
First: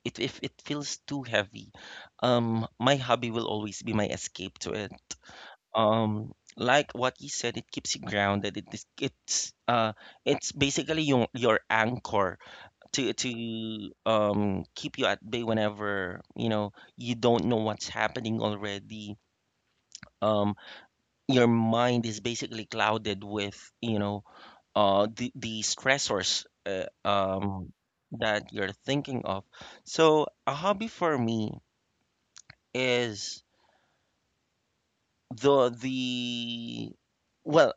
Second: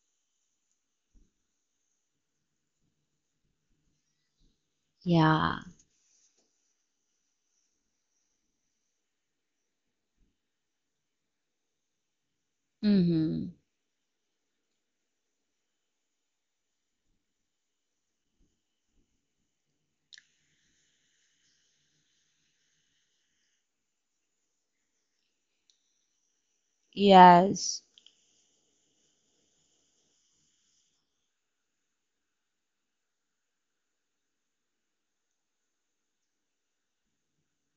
A: it, if it feels too heavy, um, my hobby will always be my escape to it.
B: Yeah.
A: Um, like what you said, it keeps you grounded. It, is- it's uh, It's basically your your anchor to
B: Mm-hmm.
A: to um keep you at bay whenever you know you don't know what's happening already, um your mind is basically clouded with you know uh the the stressors uh, um
B: Yes.
A: that you're thinking of. So a hobby for me is the the well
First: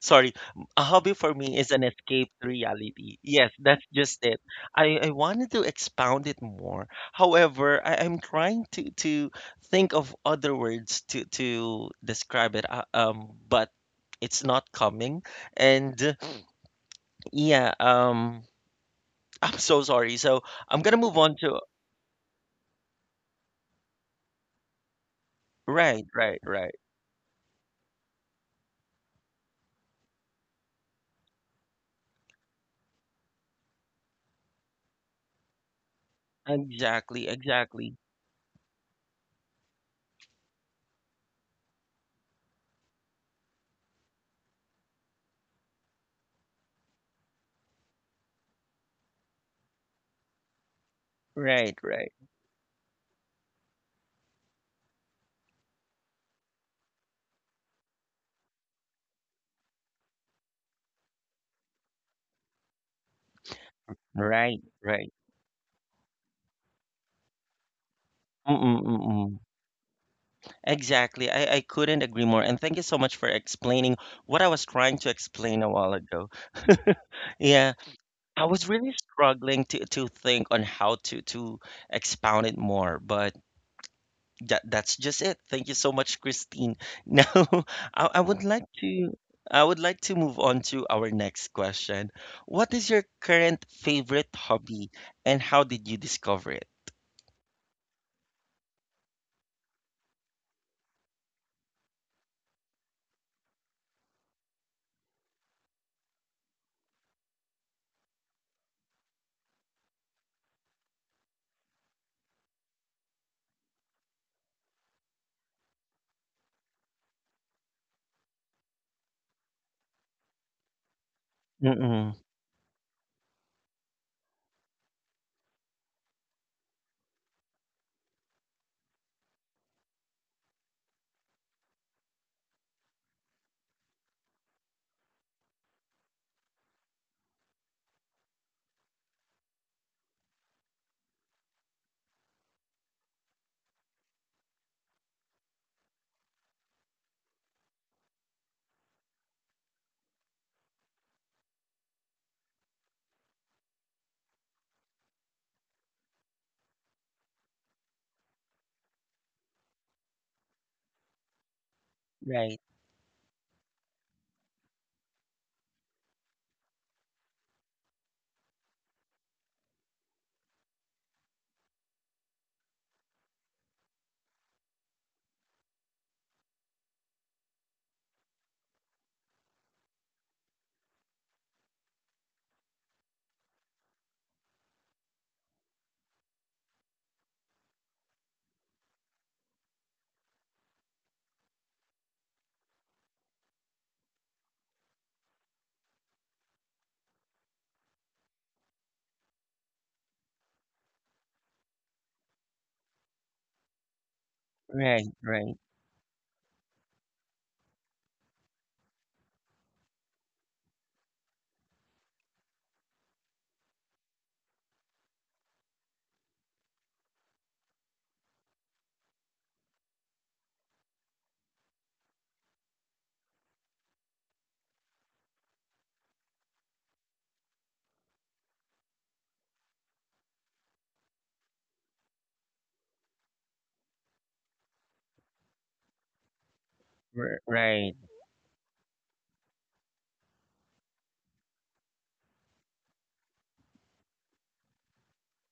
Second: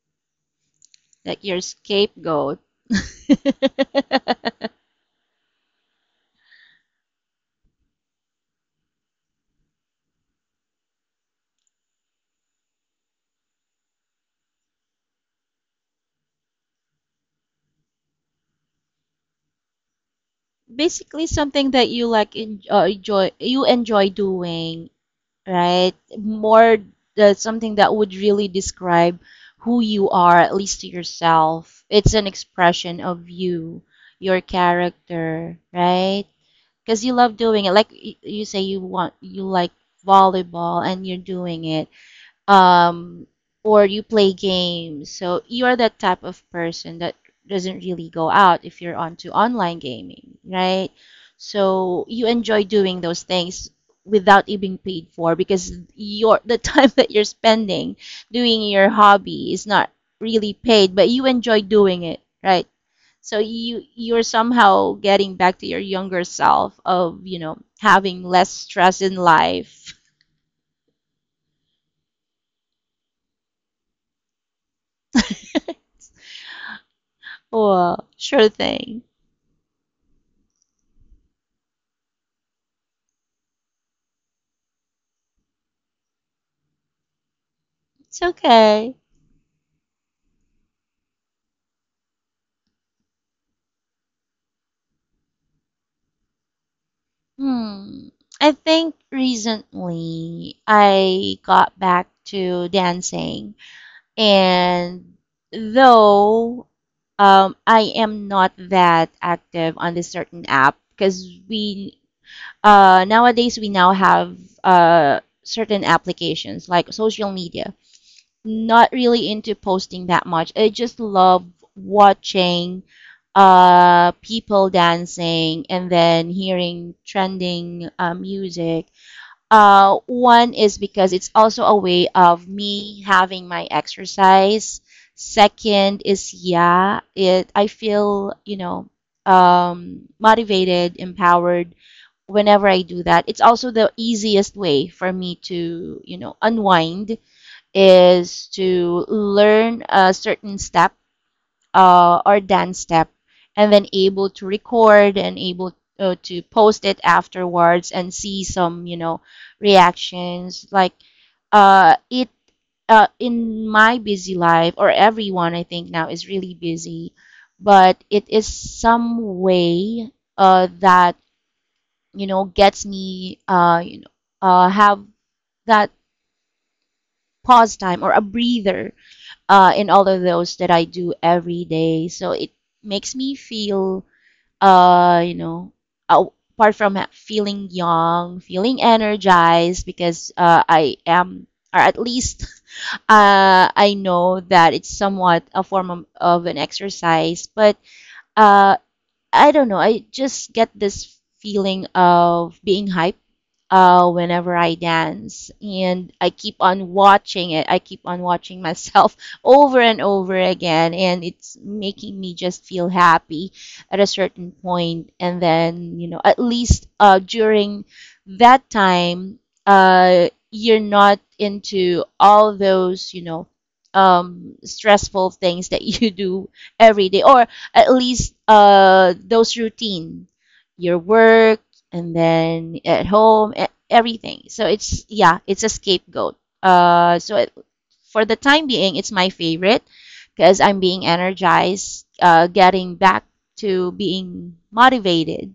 A: Sorry, a hobby for
B: Like
A: me
B: your
A: is an escape to
B: scapegoat.
A: reality. Yes, that's just it. I, I wanted to expound it more. However, I, I'm trying to, to think of other words to, to describe it, uh, um, but it's not coming. And uh, yeah, um, I'm so sorry. So I'm gonna move
B: Basically,
A: on to
B: something that you like en- uh, enjoy, you enjoy doing, right?
A: right, right, right.
B: More the, something that would really describe who you are, at least to yourself. It's an expression of you, your character, right? Because you
A: Exactly,
B: love doing it. Like
A: exactly.
B: y- you say, you want you like volleyball and you're doing it um, or you play games. So you are that type of person that doesn't really go out if you're onto online gaming, right?
A: Right,
B: So
A: right,
B: you enjoy doing those things without it being paid for because your the time that you're spending doing your hobby is not really paid, but you enjoy doing it, right? So you you're
A: right,
B: somehow
A: right.
B: getting back to your younger self of, you know, having less stress in
A: Mm-mm-mm-mm.
B: life.
A: Exactly. I, I couldn't agree more. And thank you so much for explaining what I was trying to explain a while ago. Yeah,
B: Well,
A: I
B: sure
A: was really
B: thing.
A: struggling to, to think on how to, to expound it more, but that, that's just it. Thank you so much, Christine. Now, I,
B: It's
A: I would like
B: okay.
A: to I would like to move on to our next question. What is your current favorite hobby and how did you discover it?
B: Hmm. I think recently I got back to dancing, and though um, I am not that active on this certain app because we uh, nowadays we now have uh, certain applications like social media, not really into posting that much. I just love
A: Mm-mm.
B: watching uh people dancing and then hearing trending uh, music. Uh one is because it's also a way of me having my exercise. Second is, yeah, it I feel, you know, um motivated, empowered whenever I do that. It's also the easiest way for me to, you know, unwind, is to learn a certain step, uh, or dance step, and then able to record and able uh, to post it afterwards and see some, you know reactions like uh, it
A: Right,
B: uh, in my busy life, or everyone I think now is really busy, but it is some way uh, that, you know gets me, uh, you know uh, have that pause time or a breather uh, in all of those that I do every day. So it makes me feel, uh, you know, a- apart from ha- feeling young, feeling energized because uh, I am, or at least uh, I know that it's somewhat a form of, of an exercise. But uh, I don't know, I just get this feeling of being hyped uh, whenever I
A: right,
B: dance.
A: right,
B: And I keep on watching it. I keep on watching myself over and over again. And it's making me just feel happy at a certain point. And then, you know, at least uh, during that time, uh, you're not into all those, you know, um, stressful things that you do every day, or at least uh, those routine, your work, and then at home, e- everything. So it's, yeah, it's a scapegoat. uh so
A: r-
B: it,
A: right.
B: for the time being, it's my favorite because I'm being energized, uh getting back to being motivated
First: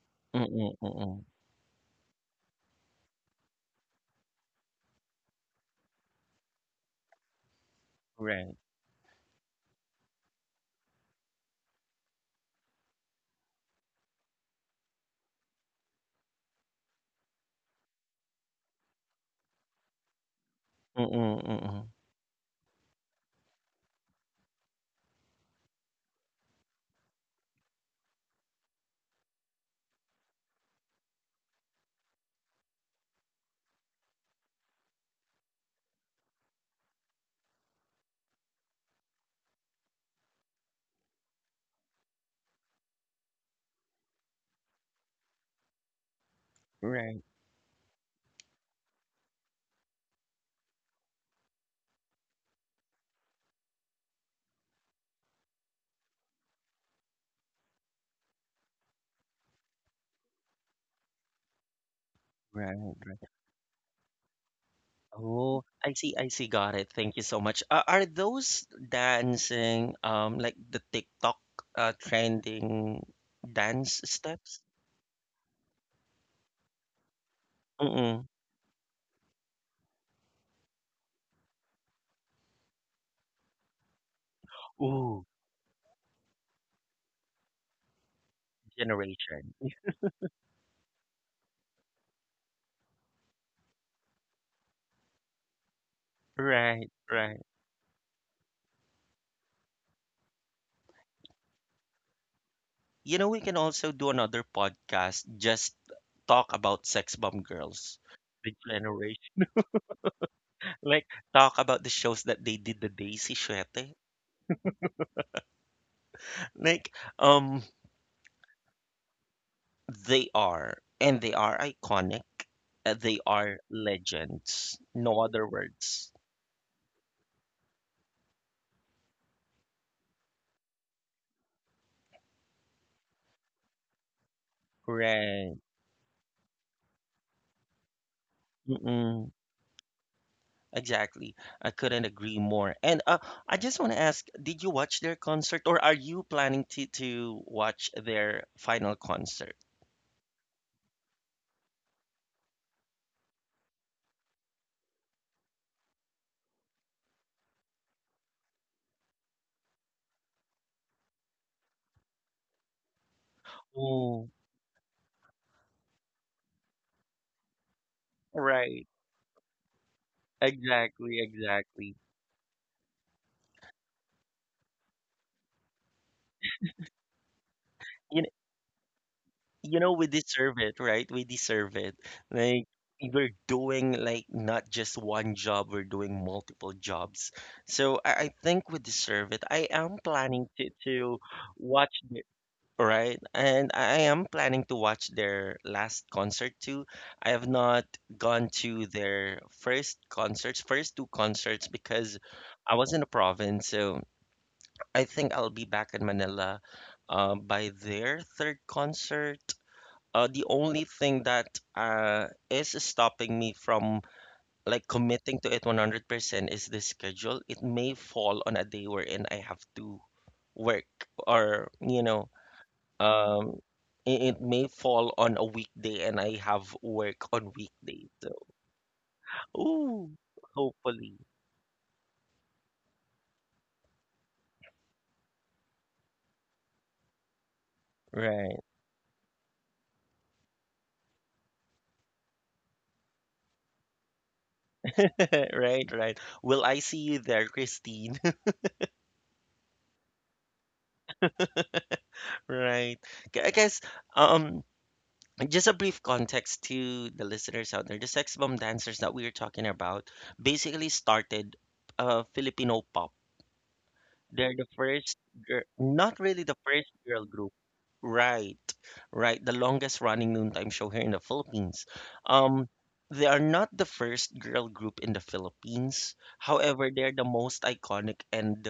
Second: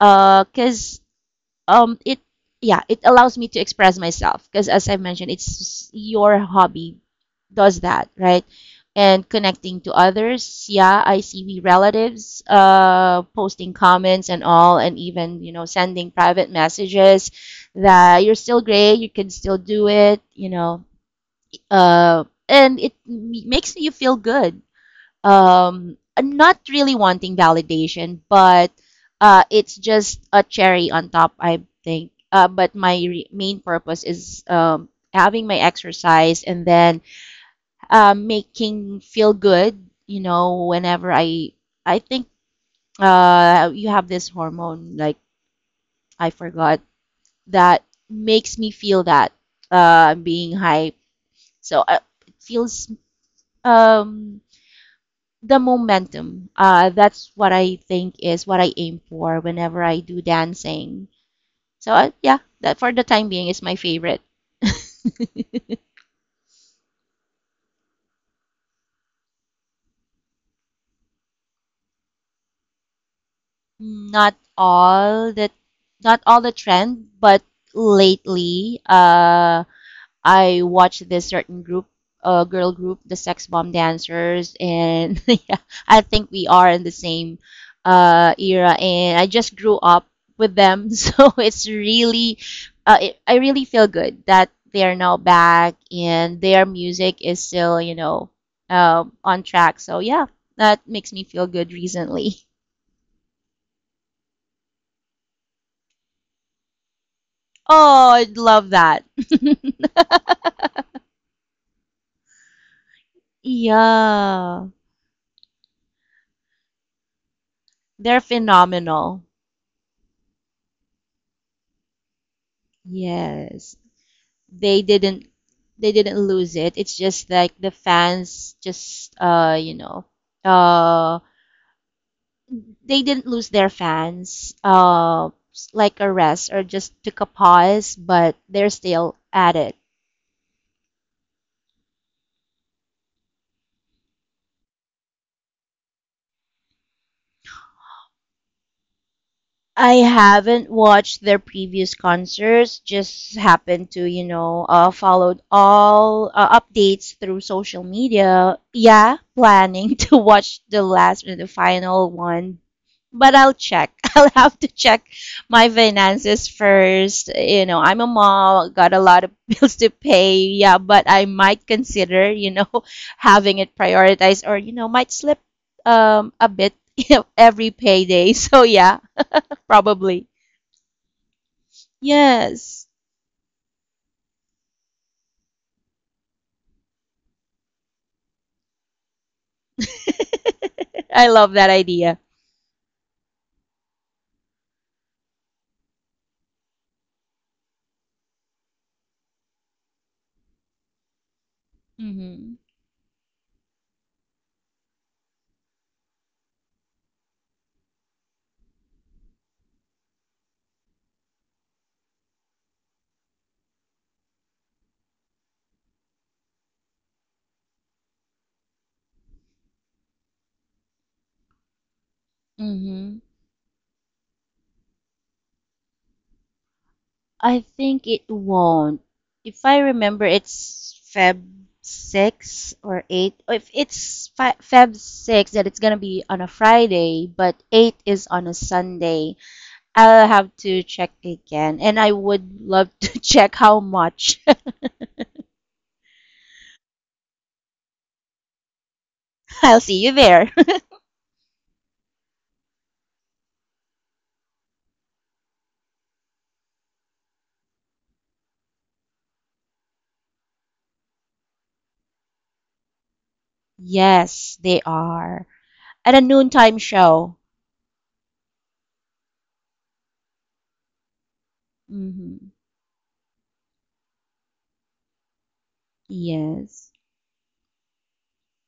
B: uh
A: Mm-mm,
B: because
A: mm-mm.
B: um it yeah, it allows me to express myself because, as I mentioned, it's your hobby. Does that, right?
A: Right.
B: And connecting to others. Yeah, I see we relatives, uh posting comments and all, and even, you know, sending private messages that you're still great, you can still do it, you know.
A: Mm-mm, mm-mm.
B: Uh and it m- makes you feel good. um I'm not really wanting validation, but uh it's just a cherry on top, I think. Uh but my re- main purpose is, um having my exercise, and then uh, making feel good, you know. Whenever I I think uh you have this hormone, like, I forgot,
A: Right,
B: that makes me feel that uh being hype. so uh, it feels, um the momentum. Uh, that's what I think is what I aim for whenever I do dancing. So, uh, yeah,
A: right,
B: that for the time
A: right.
B: being is my favorite.
A: Oh, I see, I see. Got it. Thank you so much. Uh, are those dancing, um, like the TikTok, uh, trending dance
B: Not
A: steps?
B: all the not all the trend, but
A: Mm-mm.
B: lately, uh, I watched this certain group, uh, girl group, the Sex Bomb Dancers, and
A: Ooh,
B: yeah, I think we are in the same uh, era, and I
A: generation.
B: just grew up with them, so it's really, uh, it, I really feel good that they are now back, and their
A: Right,
B: music is
A: right.
B: still, you know, uh, on track. So yeah, that makes me feel good recently.
A: You know, we can also do another podcast, just talk about Sex Bomb girls.
B: Oh, I
A: The
B: love that.
A: generation. Like, talk about the shows that they did the Daisy Shuete.
B: Yeah,
A: Like, um,
B: they're phenomenal.
A: They are, and they are iconic. Uh, They are
B: Yes.
A: legends.
B: they
A: No
B: didn't
A: other
B: they
A: words.
B: didn't lose it. It's just like the fans just, uh you know uh they didn't lose their fans. Uh
A: Right.
B: s- like a rest, or just took a pause, but they're still
A: Mm-mm.
B: at it.
A: Exactly. I couldn't agree more. And uh, I just want to ask, did you watch their concert or are you planning to to watch their final concert?
B: I haven't watched their previous concerts. Just happened to, you know, uh, followed all uh, updates through social media. Yeah, planning to watch the last and the final one, but I'll check. I'll
A: Oh,
B: have to check my finances first. You know, I'm a mom,
A: right.
B: got a lot of bills to pay. Yeah, but
A: Exactly,
B: I might
A: exactly.
B: consider, you know, having it prioritized, or you know, might slip um a bit every
A: You
B: payday. So yeah.
A: you know, we
B: Probably.
A: deserve it, right? We deserve it, like,
B: Yes.
A: we're doing, like, not just one job, we're doing multiple jobs, so i, I think we deserve it. I am planning to, to
B: I love that
A: watch
B: idea.
A: the- right, and I am planning to watch their last concert too. I have not gone to their first concerts, first two concerts, because
B: Mm-hmm.
A: I was in the province, so I think I'll be back in Manila uh, by their third concert. Uh, the only thing that uh, is stopping me from like committing to it one hundred percent is the schedule. It may fall on a day wherein I have to work or, you know,
B: Mm-hmm.
A: um, i- it may fall on a weekday and I have work on
B: I think
A: weekday.
B: it
A: So,
B: won't. If I
A: ooh,
B: remember, it's
A: hopefully.
B: Feb six or eighth. Or if it's fi- Feb six, that it's gonna be on a Friday, but eight is on a
A: Right,
B: Sunday. I'll have to check again, and I would love to check how much.
A: right, right. Will I see you there, Christine?
B: I'll see you there.
A: Right. I guess um just a brief context to the listeners out there, the Sex Bomb Dancers that we are talking about basically started uh, Filipino pop. They're
B: yes,
A: the
B: they
A: first,
B: are.
A: gir-
B: At
A: not
B: a
A: really the
B: noontime
A: first girl
B: show.
A: group. Right, right. The longest running noontime show here in the Philippines.
B: Mm-hmm.
A: Um, they are not the first girl group in the Philippines. However,
B: Yes.
A: they're the most iconic and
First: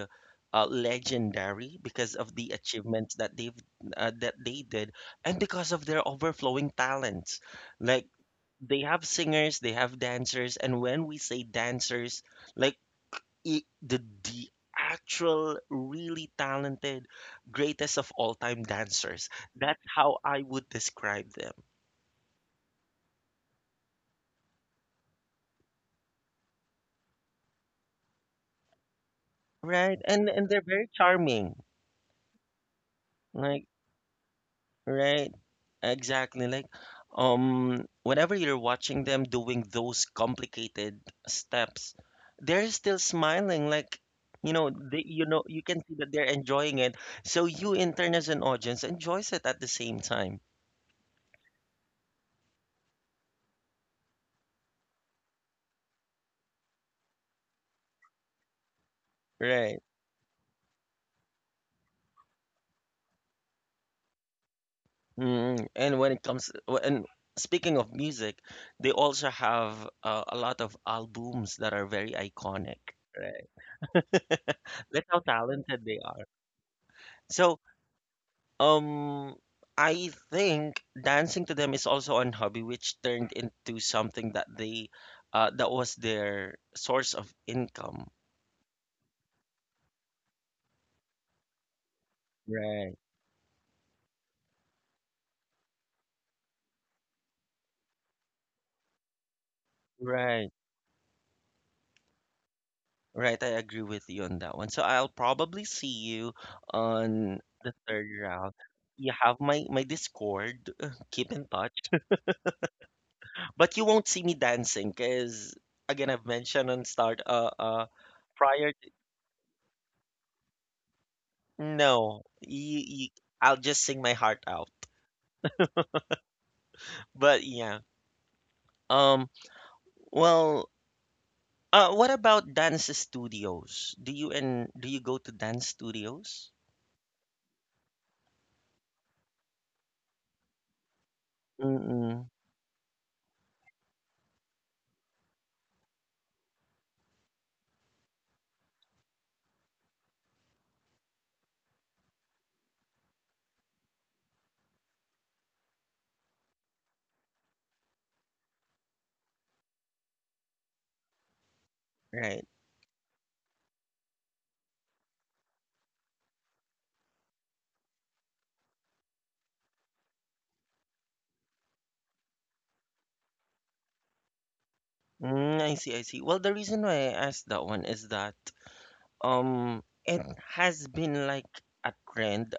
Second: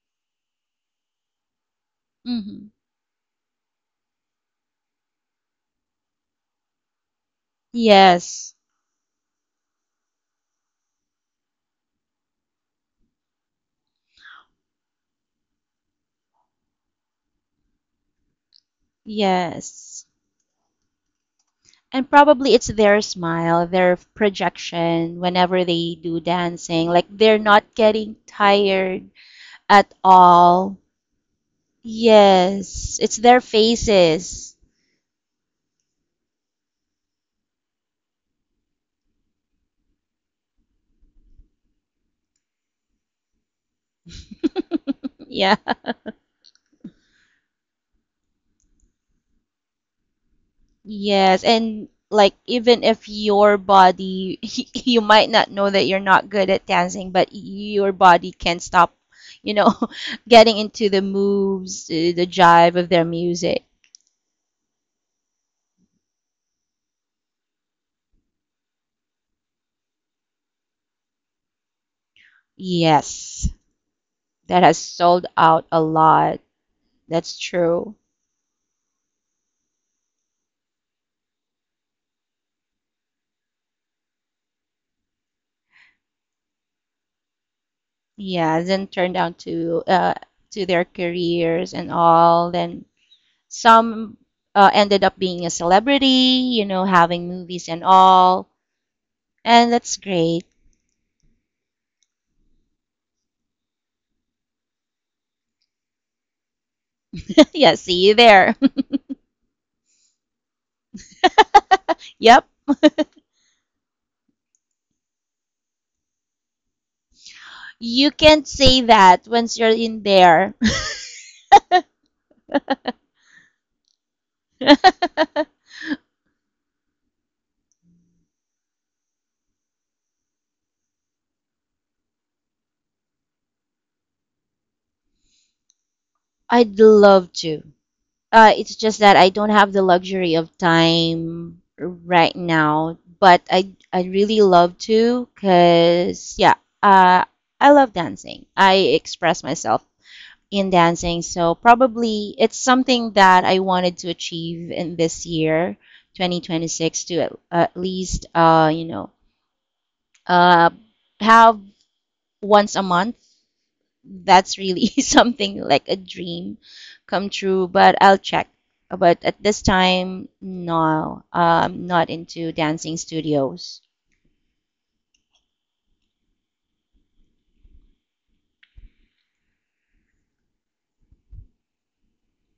A: uh, legendary because of the
B: Hmm.
A: achievements that they've uh, that they did, and because of their overflowing talents. Like,
B: Yes.
A: they have singers, they have dancers, and when we say dancers, like, i- the the actual really talented greatest of all time dancers. That's
B: Yes.
A: how I would describe them.
B: And probably it's their smile, their projection whenever they do dancing. Like they're not getting tired at
A: Right, and and they're
B: all.
A: very charming.
B: Yes. It's their
A: Like,
B: faces.
A: right, exactly, like, um whenever you're watching them doing those complicated steps, they're still smiling, like, you know, they, you know,
B: Yeah.
A: you can see that they're enjoying it, so you in turn as an audience enjoys it at the same time.
B: Yes. And like, even if your body, you might not know that you're not good at dancing, but your body can't stop, you know,
A: Right.
B: getting into the moves, uh, the jive of their music.
A: Mm, and when it comes, w- and speaking of music, they also have uh, a lot of albums that are very iconic. Right.
B: Yes. That has
A: That's how
B: sold out a
A: talented they are.
B: lot. That's
A: So,
B: true.
A: um, I think dancing to them is also on hobby, which turned into something that they, uh, that was their source of income.
B: Yeah, then turned down to uh to their careers and all. Then
A: Right.
B: some uh, ended up being a celebrity, you know, having movies and all. And that's great.
A: Right. Right, I agree with you on that one. So I'll probably see you on the
B: Yeah, see
A: third
B: you
A: round.
B: there.
A: You have my my Discord. Keep in touch,
B: Yep.
A: but you won't see me dancing because again, I've mentioned on start uh uh
B: You can't
A: prior.
B: say
A: To,
B: that once you're in there.
A: no, you, you, I'll just sing my heart out. But yeah, um, well, uh, what about dance studios? Do you and do you go to dance studios?
B: I'd love to. Uh, it's just that I don't have the luxury of time
A: Mm-mm,
B: right now, but I I really love to because yeah, uh, I love dancing. I express myself in dancing, so probably it's something that I wanted to achieve in this year, twenty twenty-six, to at, at least, uh, you know uh, have
A: right.
B: once a month. That's really something like a dream come true. But I'll check. Uh, But at this time, no, I'm not into dancing studios.
A: Mm, I see, I see. Well, the reason why I asked that one is that. Um, it Mm. has been like a trend.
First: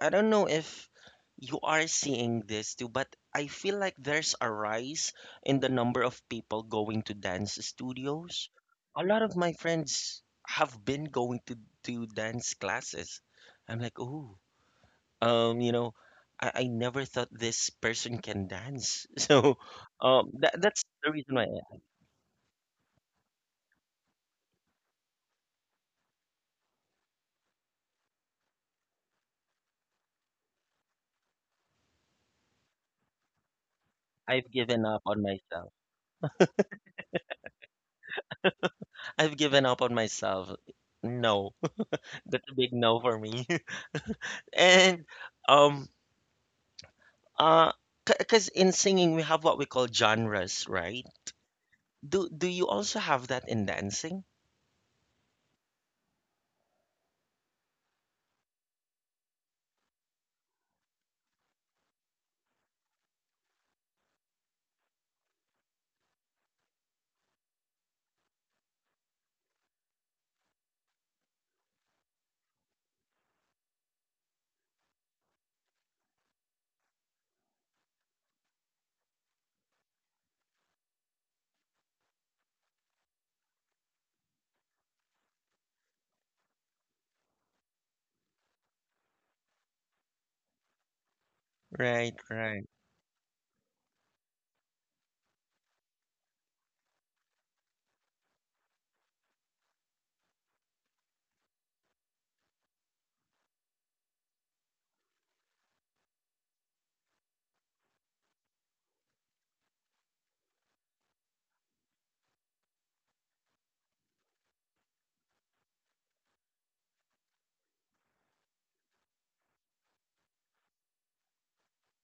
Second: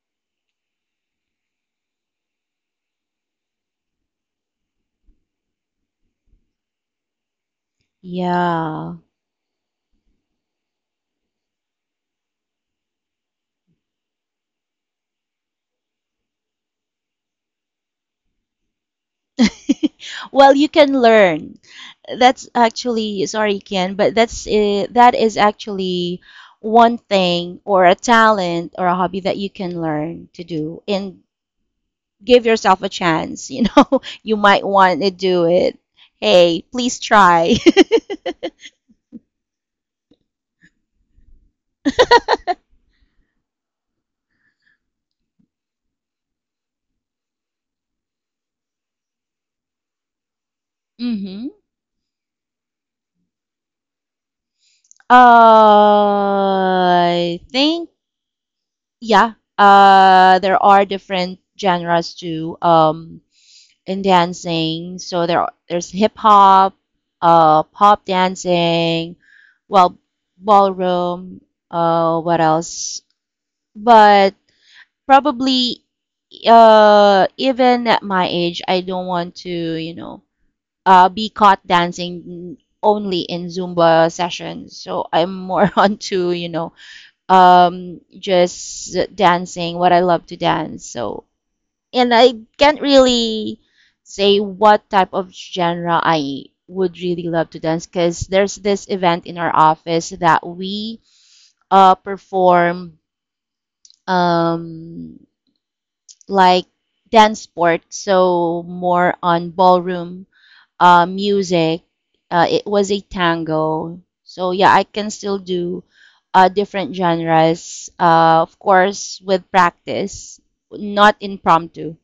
A: I don't know if you are seeing this too, but I feel like there's a rise in the number of people going to dance studios.
B: Yeah.
A: A lot of my friends have been going to to dance classes. I'm like, oh, um, you know, I, I never thought this person can dance. So, um, that
B: Well, you
A: that's
B: can
A: the reason why
B: learn. That's actually, sorry, Ken, but that's uh, that is actually one thing or a talent or a hobby that you can learn to do, and give yourself a chance. You know, you
A: I've
B: might
A: given up
B: want to
A: on
B: do
A: myself.
B: it. Hey, please try.
A: I've given up on myself. No. That's a big no for me. And um uh because in singing we have what we call genres, right?
B: hmm.
A: Do do you also have that in dancing?
B: I think, yeah. Uh, there are different genres to, um, in dancing. So there are, there's hip hop, uh, pop dancing, well, ballroom. Uh, what else? But probably, uh, even at my age, I don't want to, you know, uh, be caught dancing only in Zumba sessions. So I'm more onto, you know, um, just dancing, what I love to dance. So, and
A: Right,
B: I
A: right.
B: can't really say what type of genre I would really love to dance, because there's this event in our office that we uh, perform, um, like dance sport, so more on ballroom uh, music. Uh, it was a tango. So yeah, I can still do uh, different genres, uh, of course, with practice, not impromptu.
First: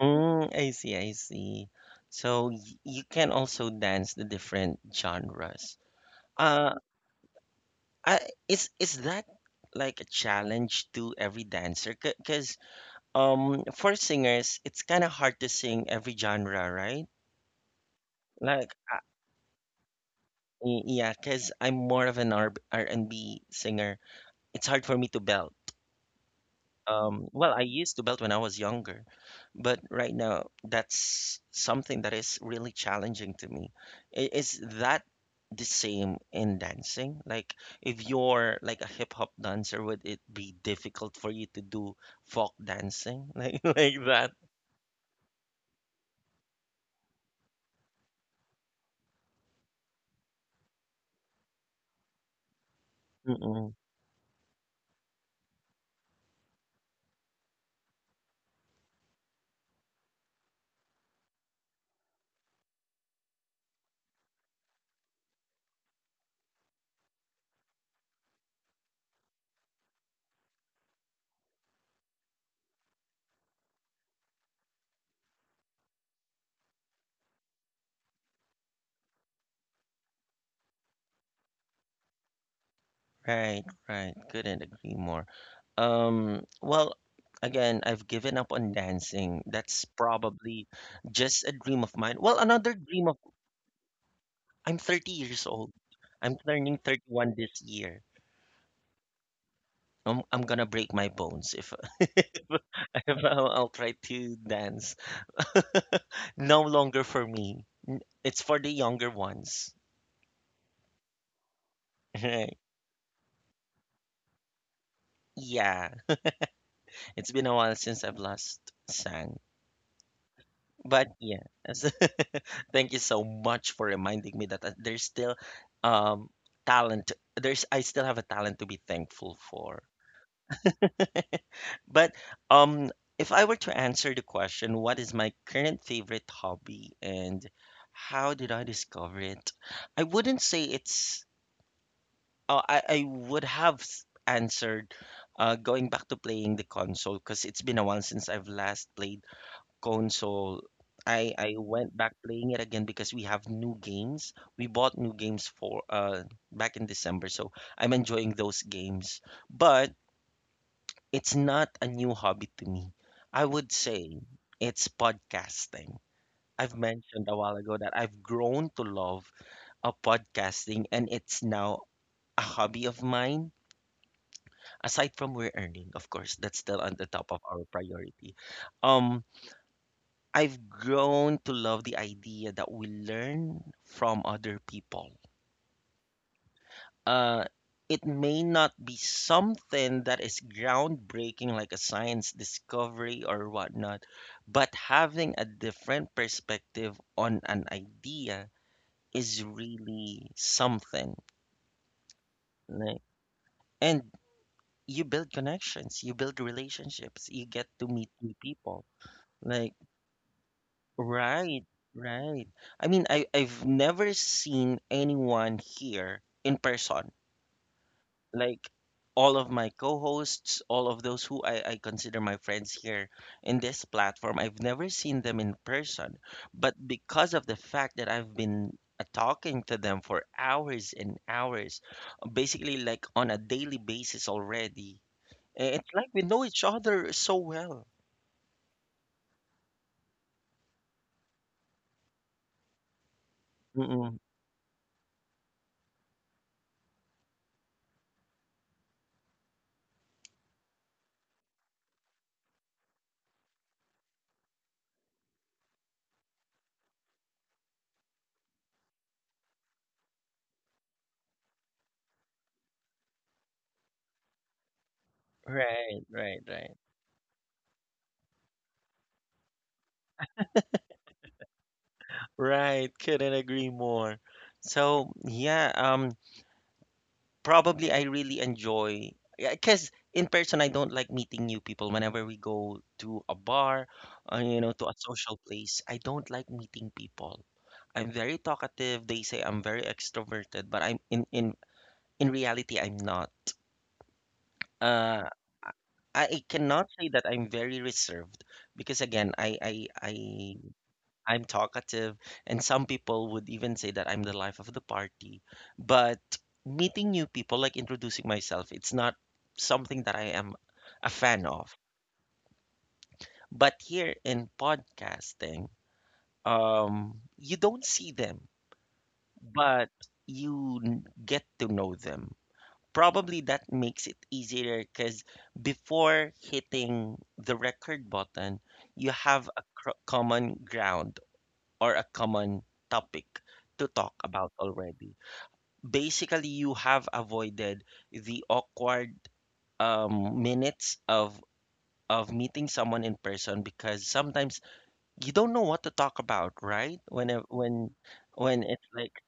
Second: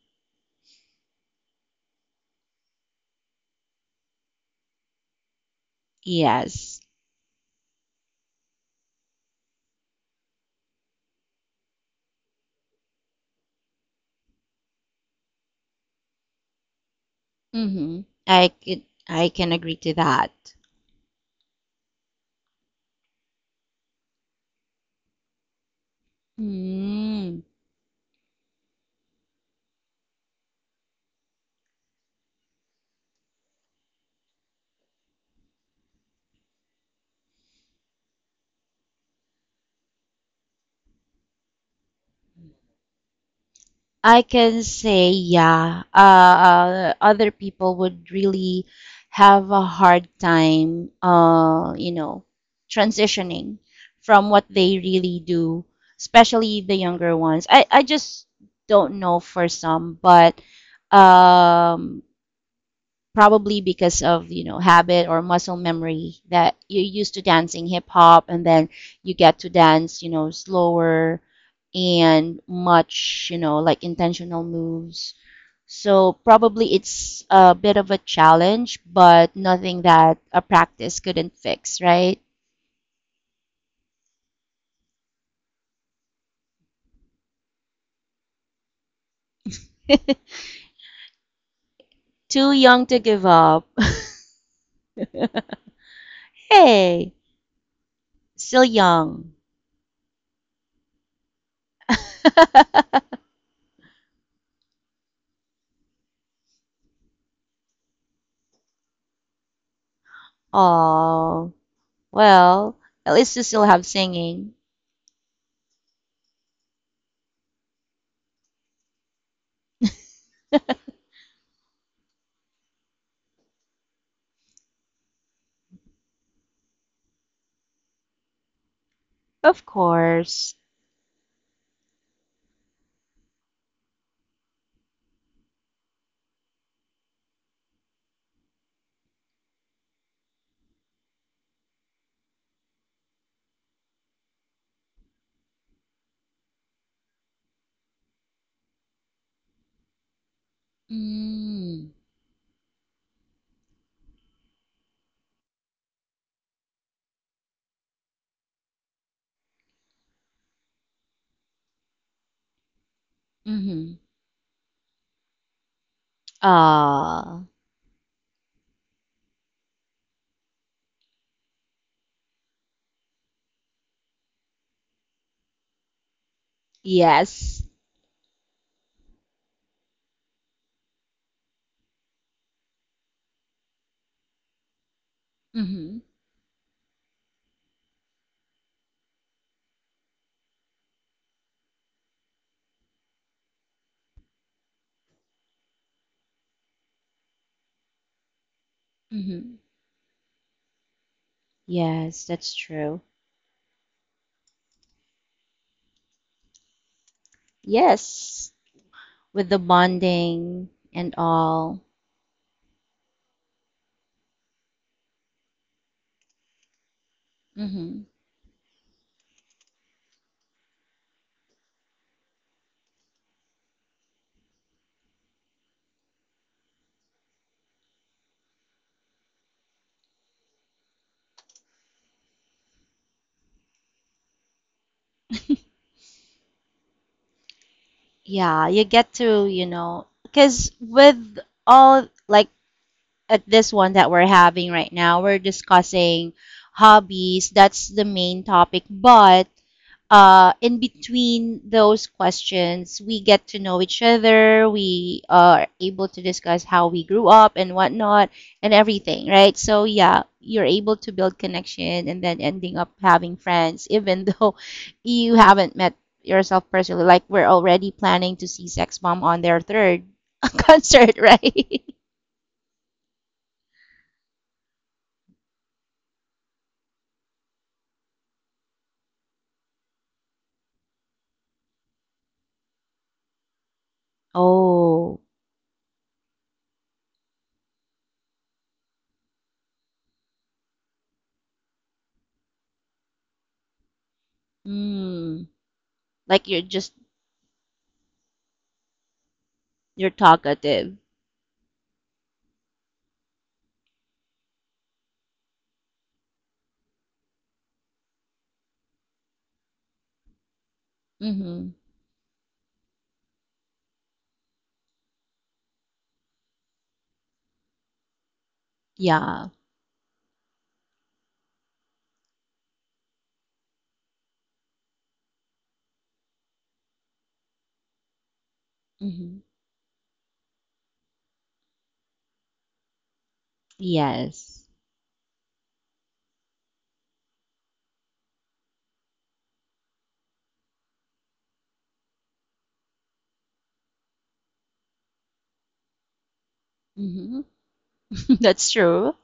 A: Mm, I see, I see. So y you can also dance the different genres. Uh,
B: Yes.
A: I, is is that like a challenge to every dancer? Because um, for singers, it's kind of hard to sing every genre, right?
B: Mm-hmm. I
A: Like,
B: could, I can agree to that.
A: Y- yeah, because I'm more of an R- R&B singer. It's hard for me to belt. Um,
B: Mm.
A: well, I used to belt when I was younger, but right now that's something that is really challenging to me. I- Is that the same in dancing? Like, if you're like a hip hop dancer, would it be difficult for you to do folk dancing like like
B: I
A: that?
B: can say, yeah, uh, uh, other people would really have a hard time, uh, you know, transitioning from what they really do, especially the younger ones. I, I just don't know for some, but um, probably because of, you know, habit or muscle memory, that you're used to dancing hip hop, and then you get to dance, you know, slower and much, you know, like intentional moves, so probably it's a bit of a challenge, but nothing that a practice couldn't fix, right?
A: Right, right. Couldn't agree more. Um, well, again, I've given up on dancing. That's probably just a dream of mine. Well,
B: too
A: another
B: young to
A: dream of
B: give up.
A: I'm thirty years old. I'm turning
B: hey,
A: thirty-one this year.
B: still young.
A: I'm I'm gonna break my bones if, if I'll, I'll try to dance. No longer for me. It's for the younger ones.
B: oh,
A: Right.
B: well, at least you still have singing.
A: Yeah. It's been a while since I've last sang. But yes, thank you so much for reminding me that uh, there's still um talent. There's I still have a talent to be thankful
B: Of
A: for.
B: course.
A: But um if I were to answer the question, what is my current favorite hobby and how did I discover it? I wouldn't say it's uh, I I would have s- answered uh going back to playing the console because it's been a while since I've last played console. I I
B: Mm.
A: went back playing it again because we have new games. We bought new games for uh back in December, so I'm enjoying those games. But it's not a new hobby to me. I would
B: Mhm.
A: say it's podcasting. I've mentioned a
B: Ah,
A: while ago that I've grown to love a podcasting and it's now a hobby of mine aside from we're earning, of course, that's still on the top of our
B: yes.
A: priority. Um, I've grown to love the idea that we learn from other people.
B: Mhm.
A: Uh, it may not be something that is groundbreaking, like a science discovery or whatnot, but having a different perspective on an idea is
B: Mhm.
A: really something.
B: Yes, that's
A: Like,
B: true.
A: and you build connections, you build relationships, you get to meet new
B: Yes,
A: people.
B: with the
A: Like,
B: bonding and
A: right,
B: all.
A: right. I mean, I I've never seen anyone here in person.
B: Mhm.
A: Like, all of my co-hosts, all of those who I, I consider my friends here in this platform, I've never seen them in person. But because of the fact that I've been uh, talking to them for hours and hours, basically like on a daily basis already, eh, it's like we know each other so well.
B: Yeah, you get to, you know, because with all, like, at this one that
A: Mm-mm.
B: we're having right now, we're discussing hobbies. That's the main topic. But uh, in between those questions, we get to know each other. We uh, are able to discuss how we grew up and whatnot and everything, right? So, yeah, you're able to build connection, and then ending up having friends, even though you haven't met
A: Right, right,
B: yourself
A: right.
B: personally. Like, we're already planning to see Sex Bomb on their third concert, right?
A: Right, couldn't agree more. So, yeah, um, probably I really enjoy because in person I don't like meeting new people. Whenever we go to a bar, uh, you know, to a
B: Oh,
A: social place, I don't like meeting people. I'm very talkative. They say I'm very extroverted, but I'm in in in reality I'm not. Uh,
B: mm,
A: I I
B: like you're
A: cannot
B: just,
A: say that I'm very reserved because again, I I
B: you're
A: I
B: talkative.
A: I'm talkative, and some people would even say that I'm the life of the party. But meeting new people, like introducing myself, it's not something that I am a fan
B: Mm-hmm.
A: of. But here in podcasting, um, you don't see them,
B: Yeah.
A: but you n- get to know them. Probably that makes it easier because before hitting the record button, you
B: Mm-hmm.
A: have a cr- common ground or a common topic to talk about
B: Yes.
A: already. Basically, you have avoided the awkward um, minutes of of meeting someone in person because sometimes you don't know what to talk about, right? When
B: Hmm.
A: a- when when
B: That's
A: it's
B: true.
A: like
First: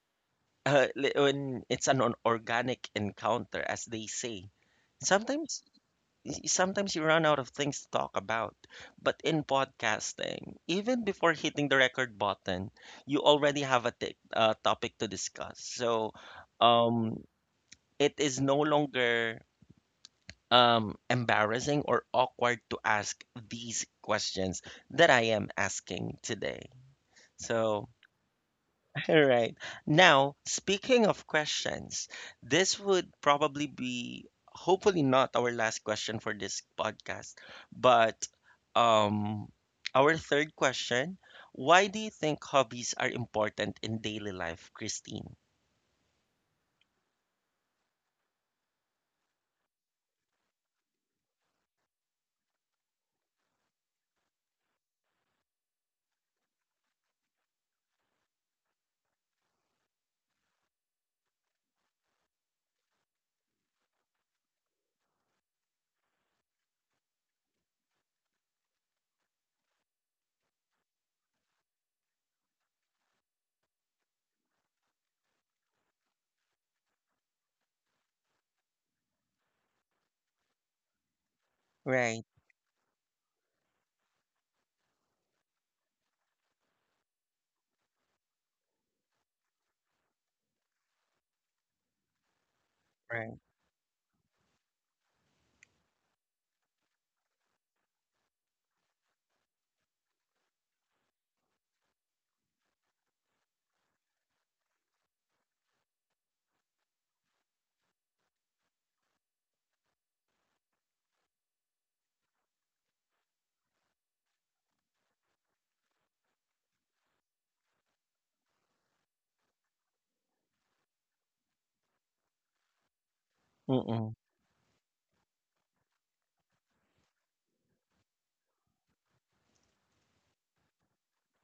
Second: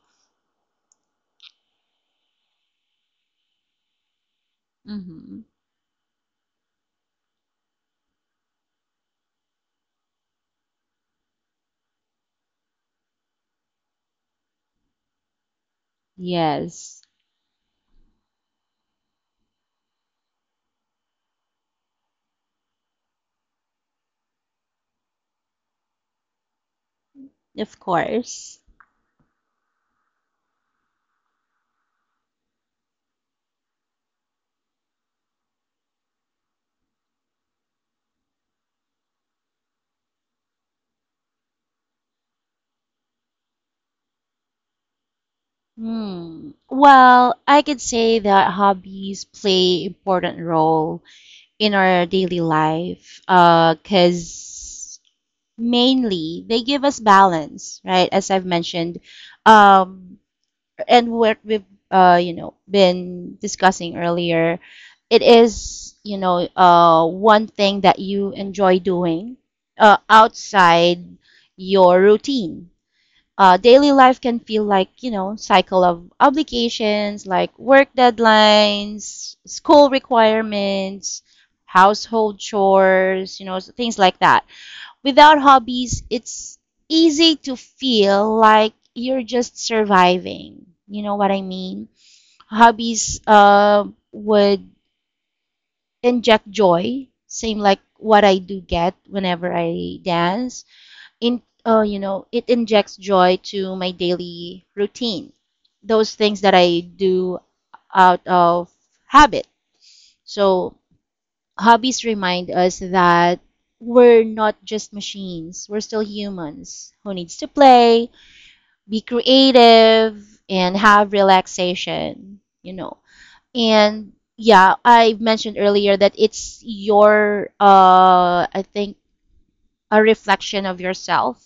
A: uh, li- when it's an, an organic encounter, as they say.
B: Hmm.
A: Sometimes y- sometimes you run out of things to talk about. But in podcasting, even before hitting the record button, you already have a t- uh, topic to discuss. So
B: Yes,
A: um, it is no longer um, embarrassing or awkward to ask these questions that I am asking today.
B: of
A: So,
B: course.
A: all right. Now, speaking of questions, this would probably be hopefully not our last question for this podcast, but um our third question, why do you think hobbies are important in daily life, Christine?
B: Hmm. Well, I could say that hobbies play important role in our daily life, uh, because mainly they give us balance, right? As I've mentioned, um, and what we've, uh, you know been discussing earlier, it is, you know, uh, one thing that you enjoy doing uh, outside your routine. Uh, daily life can feel like, you know, cycle of obligations, like work deadlines, school requirements,
A: Right,
B: household chores, you know, s- things like that. Without hobbies, it's easy to feel like you're just surviving. You know what I mean? Hobbies
A: right.
B: uh, would inject joy, same like what I do get whenever I dance. In uh, You know, it injects joy to my daily routine. Those things that I do out of habit. So hobbies remind us that we're not just machines, we're still humans who needs to play, be creative, and have relaxation, you know. And
A: Mm-mm.
B: yeah, I mentioned earlier that it's your, uh, I think, a reflection of yourself.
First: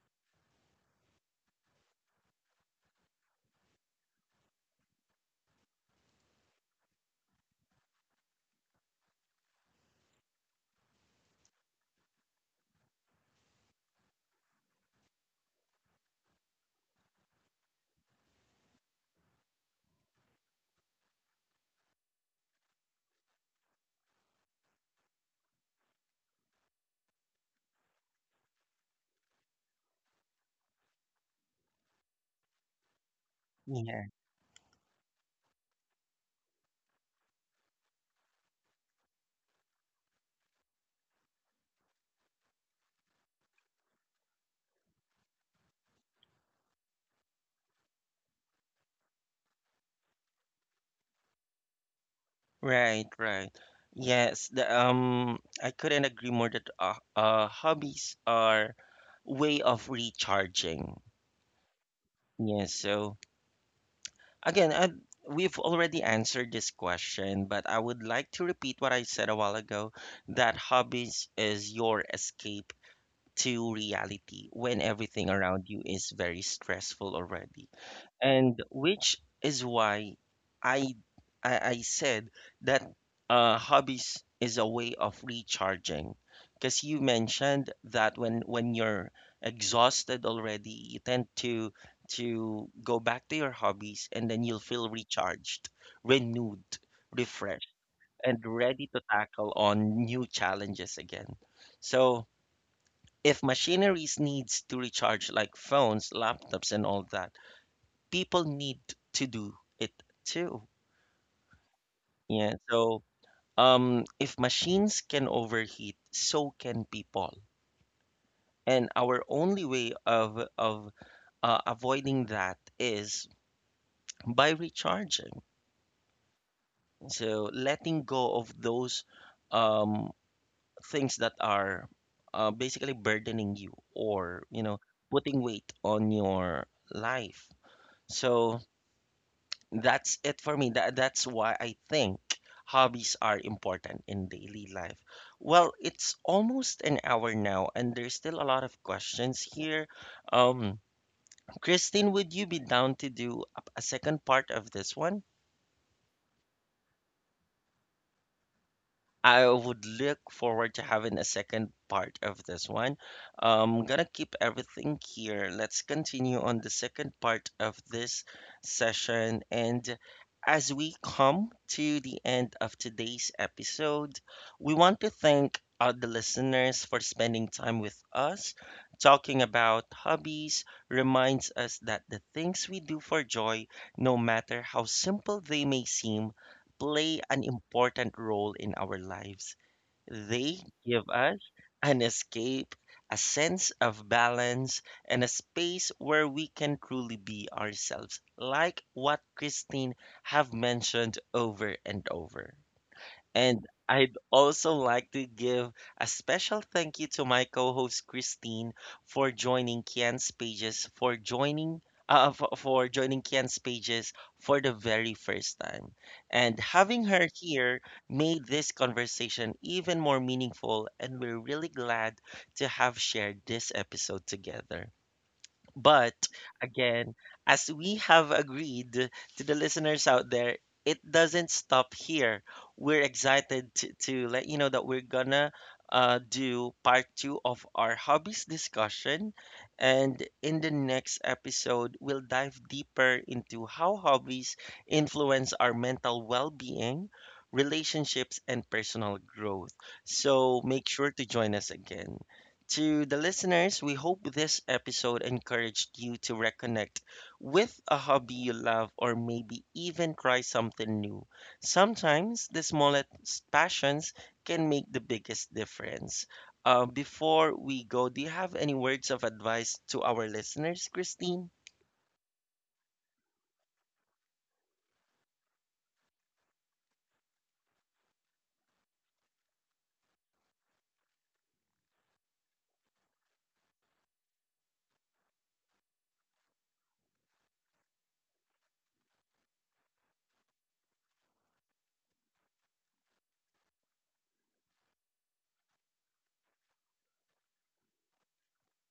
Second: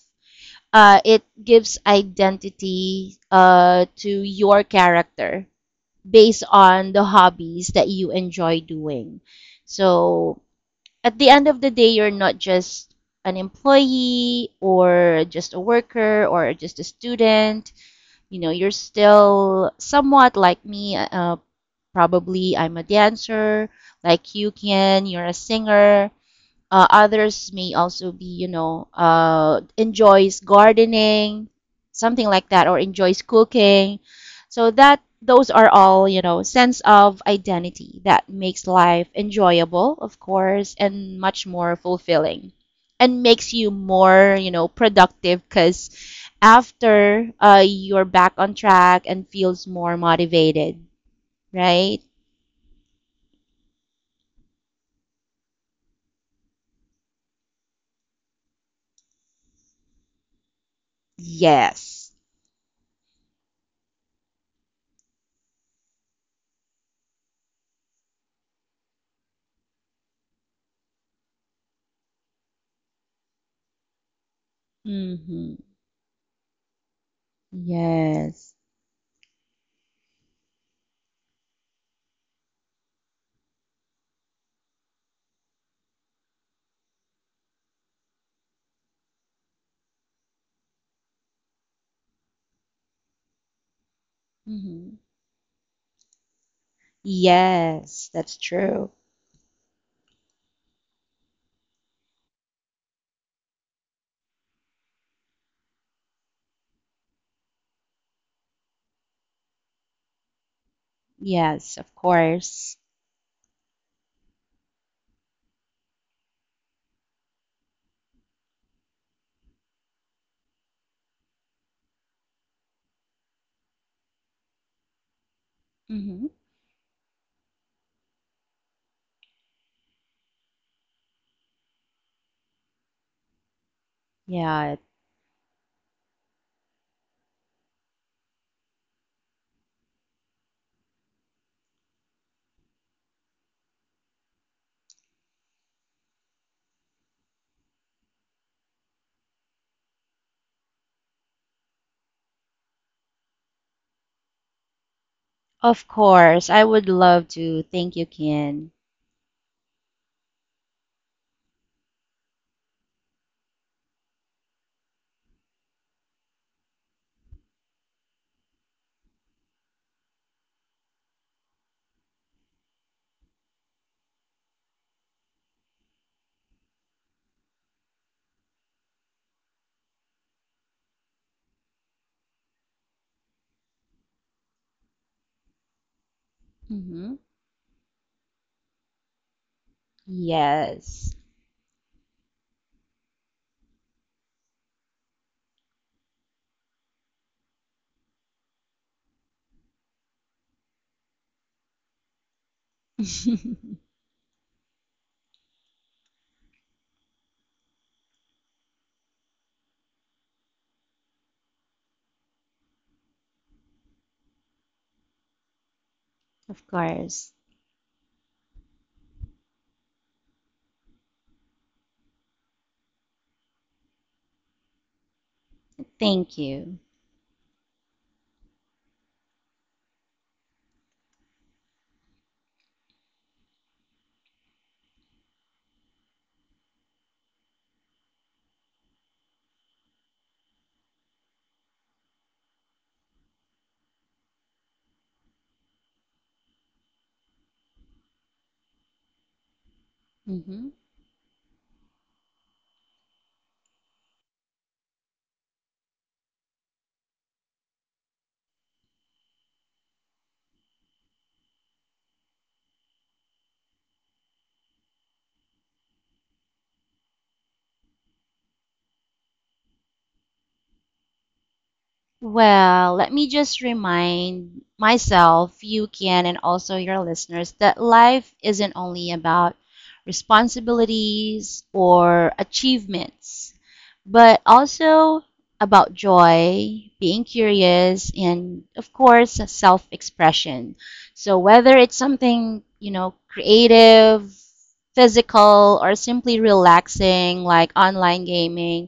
B: Uh, it gives identity uh, to your character based on the hobbies that you enjoy doing. So at the end of the day, you're not just an employee, or just a worker, or just a student. You know, you're still somewhat like me. Uh, probably I'm a dancer, like you can. You're a singer. Uh, others may also be, you know, uh, enjoys gardening, something like that, or enjoys cooking.
A: Yeah.
B: So that, those are all, you know, sense of identity that makes life enjoyable, of course, and much more fulfilling, and makes you more, you know, productive because after, uh, you're back on track and feels more motivated, right?
A: Right, right. Yes, the um I couldn't agree more that uh, uh hobbies are way of recharging.
B: Yes.
A: Yeah, so again, uh, we've already answered this question, but I would like to repeat what I said a while ago that hobbies is your escape to reality when everything
B: Mm-hmm.
A: around you is very stressful already,
B: Yes.
A: and which is why I I, I said that uh, hobbies is a way of recharging because you mentioned that when when you're exhausted already, you tend to to go back to your hobbies, and then you'll feel
B: Mm-hmm.
A: recharged, renewed, refreshed,
B: Yes, that's
A: and ready
B: true.
A: to tackle on new challenges again. So if machineries needs to recharge like phones, laptops, and all that, people need to do it too.
B: Yes, of
A: Yeah.
B: course.
A: So, um, if machines can overheat, so can people. And our only way of of uh, avoiding that is by recharging.
B: Hmm.
A: So letting go of those um, things that are uh, basically burdening you, or, you
B: Yeah,
A: know, putting weight on your life. So that's it for me. That, that's why I think hobbies are important in daily life. Well, it's almost an hour now, and there's still a lot of questions here. Um, Christine, would you be down to do a a second part of this one?
B: of course. I would love to. Thank you, Ken.
A: I would look forward to having a second part of this one. I'm gonna keep everything here. Let's continue on the second part of this session. And as we come to the end of today's episode, we want to thank all the listeners for spending time with us. Talking about hobbies reminds us that the things we do for joy, no matter how simple they may seem,
B: Hmm.
A: play an important role in our lives. They give
B: Yes.
A: us an escape, a sense of balance, and a space where we can truly be ourselves, like what Christine have mentioned over and over. And I'd also like to give a special thank you to my co-host Christine for joining Kian's Pages, for joining uh, for, for joining Kian's Pages for the very first time. And
B: Of
A: having her
B: course.
A: here made this conversation even more meaningful, and we're really glad to have shared this episode together. But
B: Thank you.
A: again, as we have agreed to the listeners out there, it doesn't stop here. We're excited to, to let you know that we're gonna uh, do part two of our hobbies discussion. And in the next episode, we'll dive deeper into how hobbies influence our mental well being, relationships, and personal growth. So
B: Hmm.
A: make sure to join us again. To the listeners, we hope this episode encouraged you to reconnect with a hobby you love, or maybe even try something new. Sometimes the smallest passions can make the biggest difference. Uh, before we go, do you have any words of advice to our listeners, Christine?
B: Well, let me just remind myself, you can, and also your listeners, that life isn't only about responsibilities or achievements, but also about joy, being curious, and of course, self expression. So, whether it's something, you know, creative, physical, or simply relaxing, like online gaming,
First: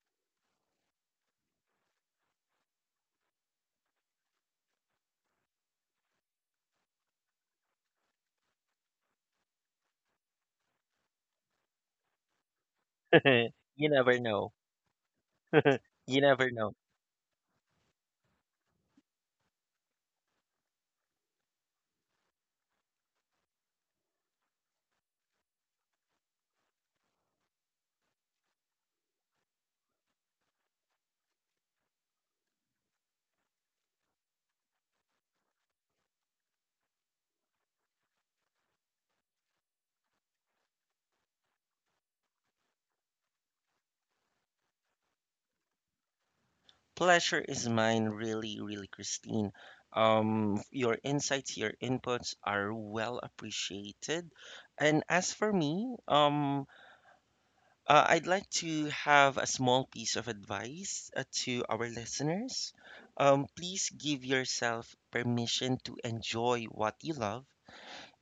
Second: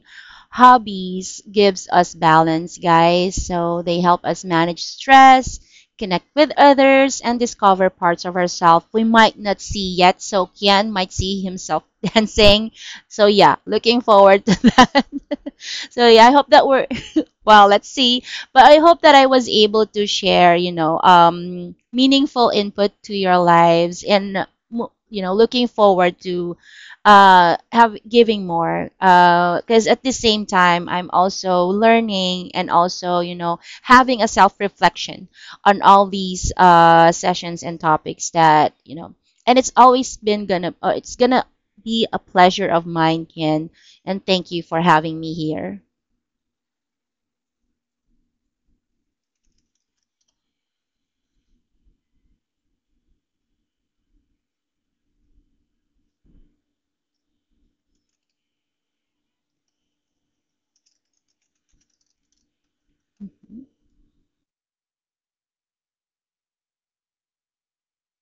B: hobbies gives us balance, guys. So they help us manage stress, connect with others, and discover parts of ourselves we might not see yet. So Kian might see himself dancing. So yeah,
A: You
B: looking
A: never
B: forward
A: know.
B: to that. So
A: You
B: yeah, I hope
A: never
B: that
A: know.
B: we, well, let's see. But I hope that I was able to share, you know, um, meaningful input to your lives, and, mo- you know, looking forward to uh, have giving more. Because at the same time, I'm also learning, and also, you know, having a self reflection on all these uh, sessions and topics that, you know, and it's always been gonna, uh, it's gonna be a pleasure of mine, Ken. And thank you for having me here.
A: Pleasure is mine, really, really, Christine. Um, your insights, your inputs are well appreciated. And as for me, um, uh, I'd like to have a small piece of advice uh, to our listeners. Um, please give yourself permission to enjoy what you love.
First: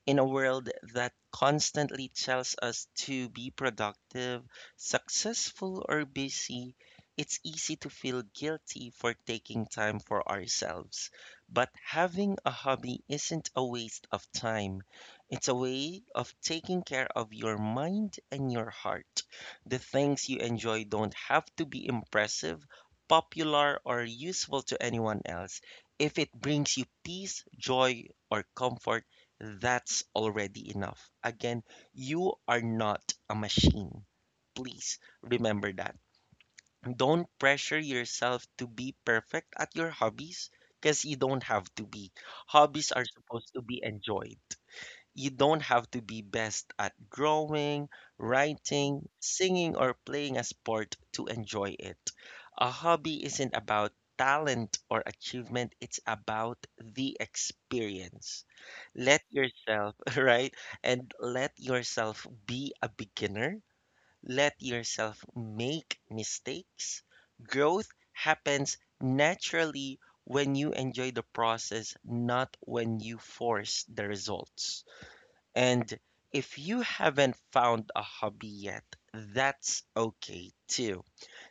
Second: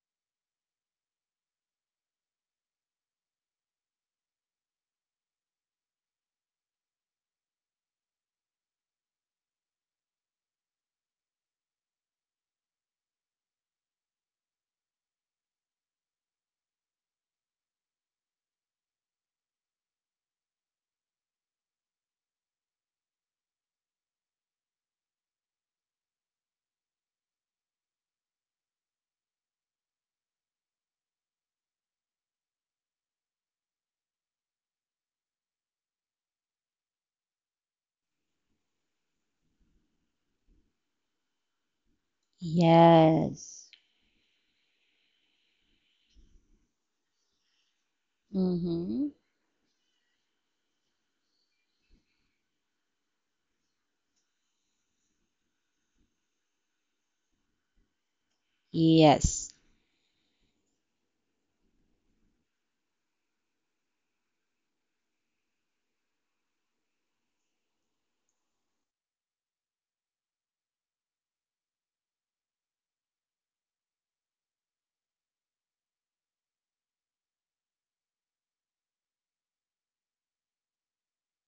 A: In a world that constantly tells us to be productive, successful, or busy, it's easy to feel guilty for taking time for ourselves. But having a hobby isn't a waste of time, it's a way of taking care of your mind and your heart. The things you enjoy don't have to be impressive, popular, or useful to anyone else. If it brings you peace, joy, or comfort, that's already enough. Again, you are not a machine. Please remember that. Don't pressure yourself to be perfect at your hobbies because you don't have to be. Hobbies are supposed to
B: Yes.
A: be enjoyed. You don't have to be best at drawing, writing,
B: Mm-hmm.
A: singing, or playing a sport to enjoy it. A hobby isn't about talent or achievement, it's about the experience. Let
B: Yes.
A: yourself, right? And let yourself be a beginner. Let yourself make mistakes. Growth happens naturally when you enjoy the process, not when you force the results. And if you haven't found a hobby yet, that's okay too.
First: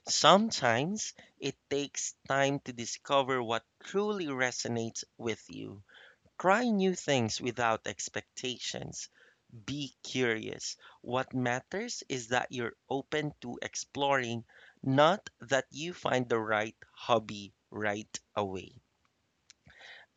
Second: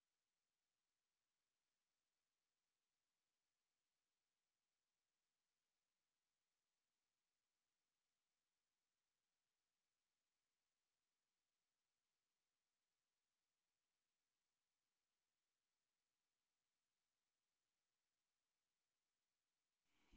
A: Sometimes it takes time to discover what truly resonates with you. Try new things without expectations. Be curious. What matters is that you're open to exploring, not that you find the right hobby right away.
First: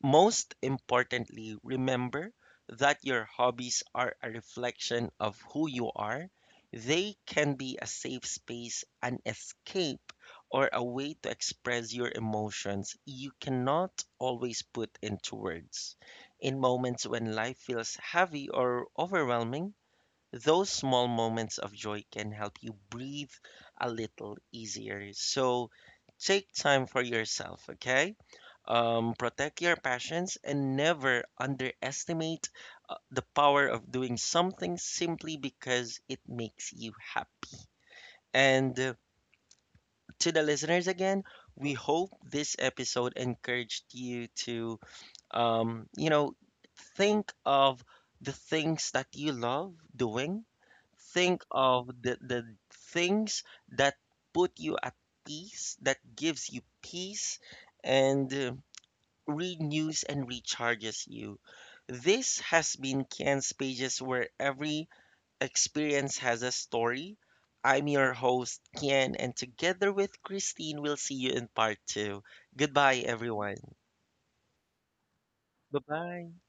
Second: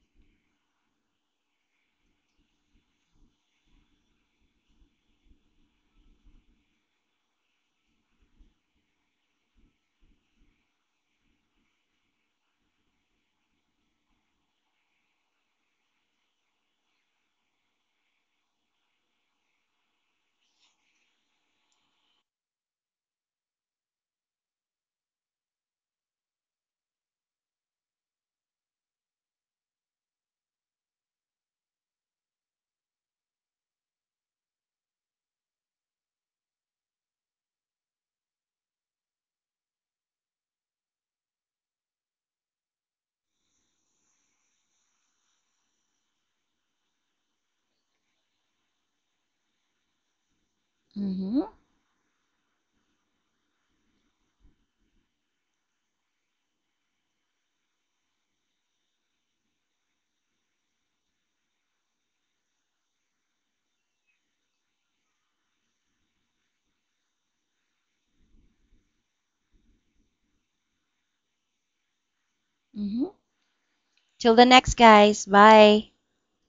A: Most importantly, remember that your hobbies are a reflection of who you are. They can be a safe space, an escape, or a way to express your emotions you cannot always put into words. In moments when life feels heavy or overwhelming, those small moments of joy can help you breathe a little easier. So take time for yourself, okay? Um, protect your passions and never underestimate uh, the power of doing something simply because it makes you happy. And uh, to the listeners again, we hope this episode encouraged you to um, you know, think of the things that you love doing. Think
B: Mm-hmm.
A: of the, the things that put you at peace, that gives you peace, and uh, renews and recharges you. This has been Ken's Pages, where every experience has a story. I'm your host, Ken, and together with Christine, we'll see you in part two. Goodbye,
B: Mm-hmm.
A: everyone.
B: Till the next, guys.
A: Bye
B: Bye.
A: bye.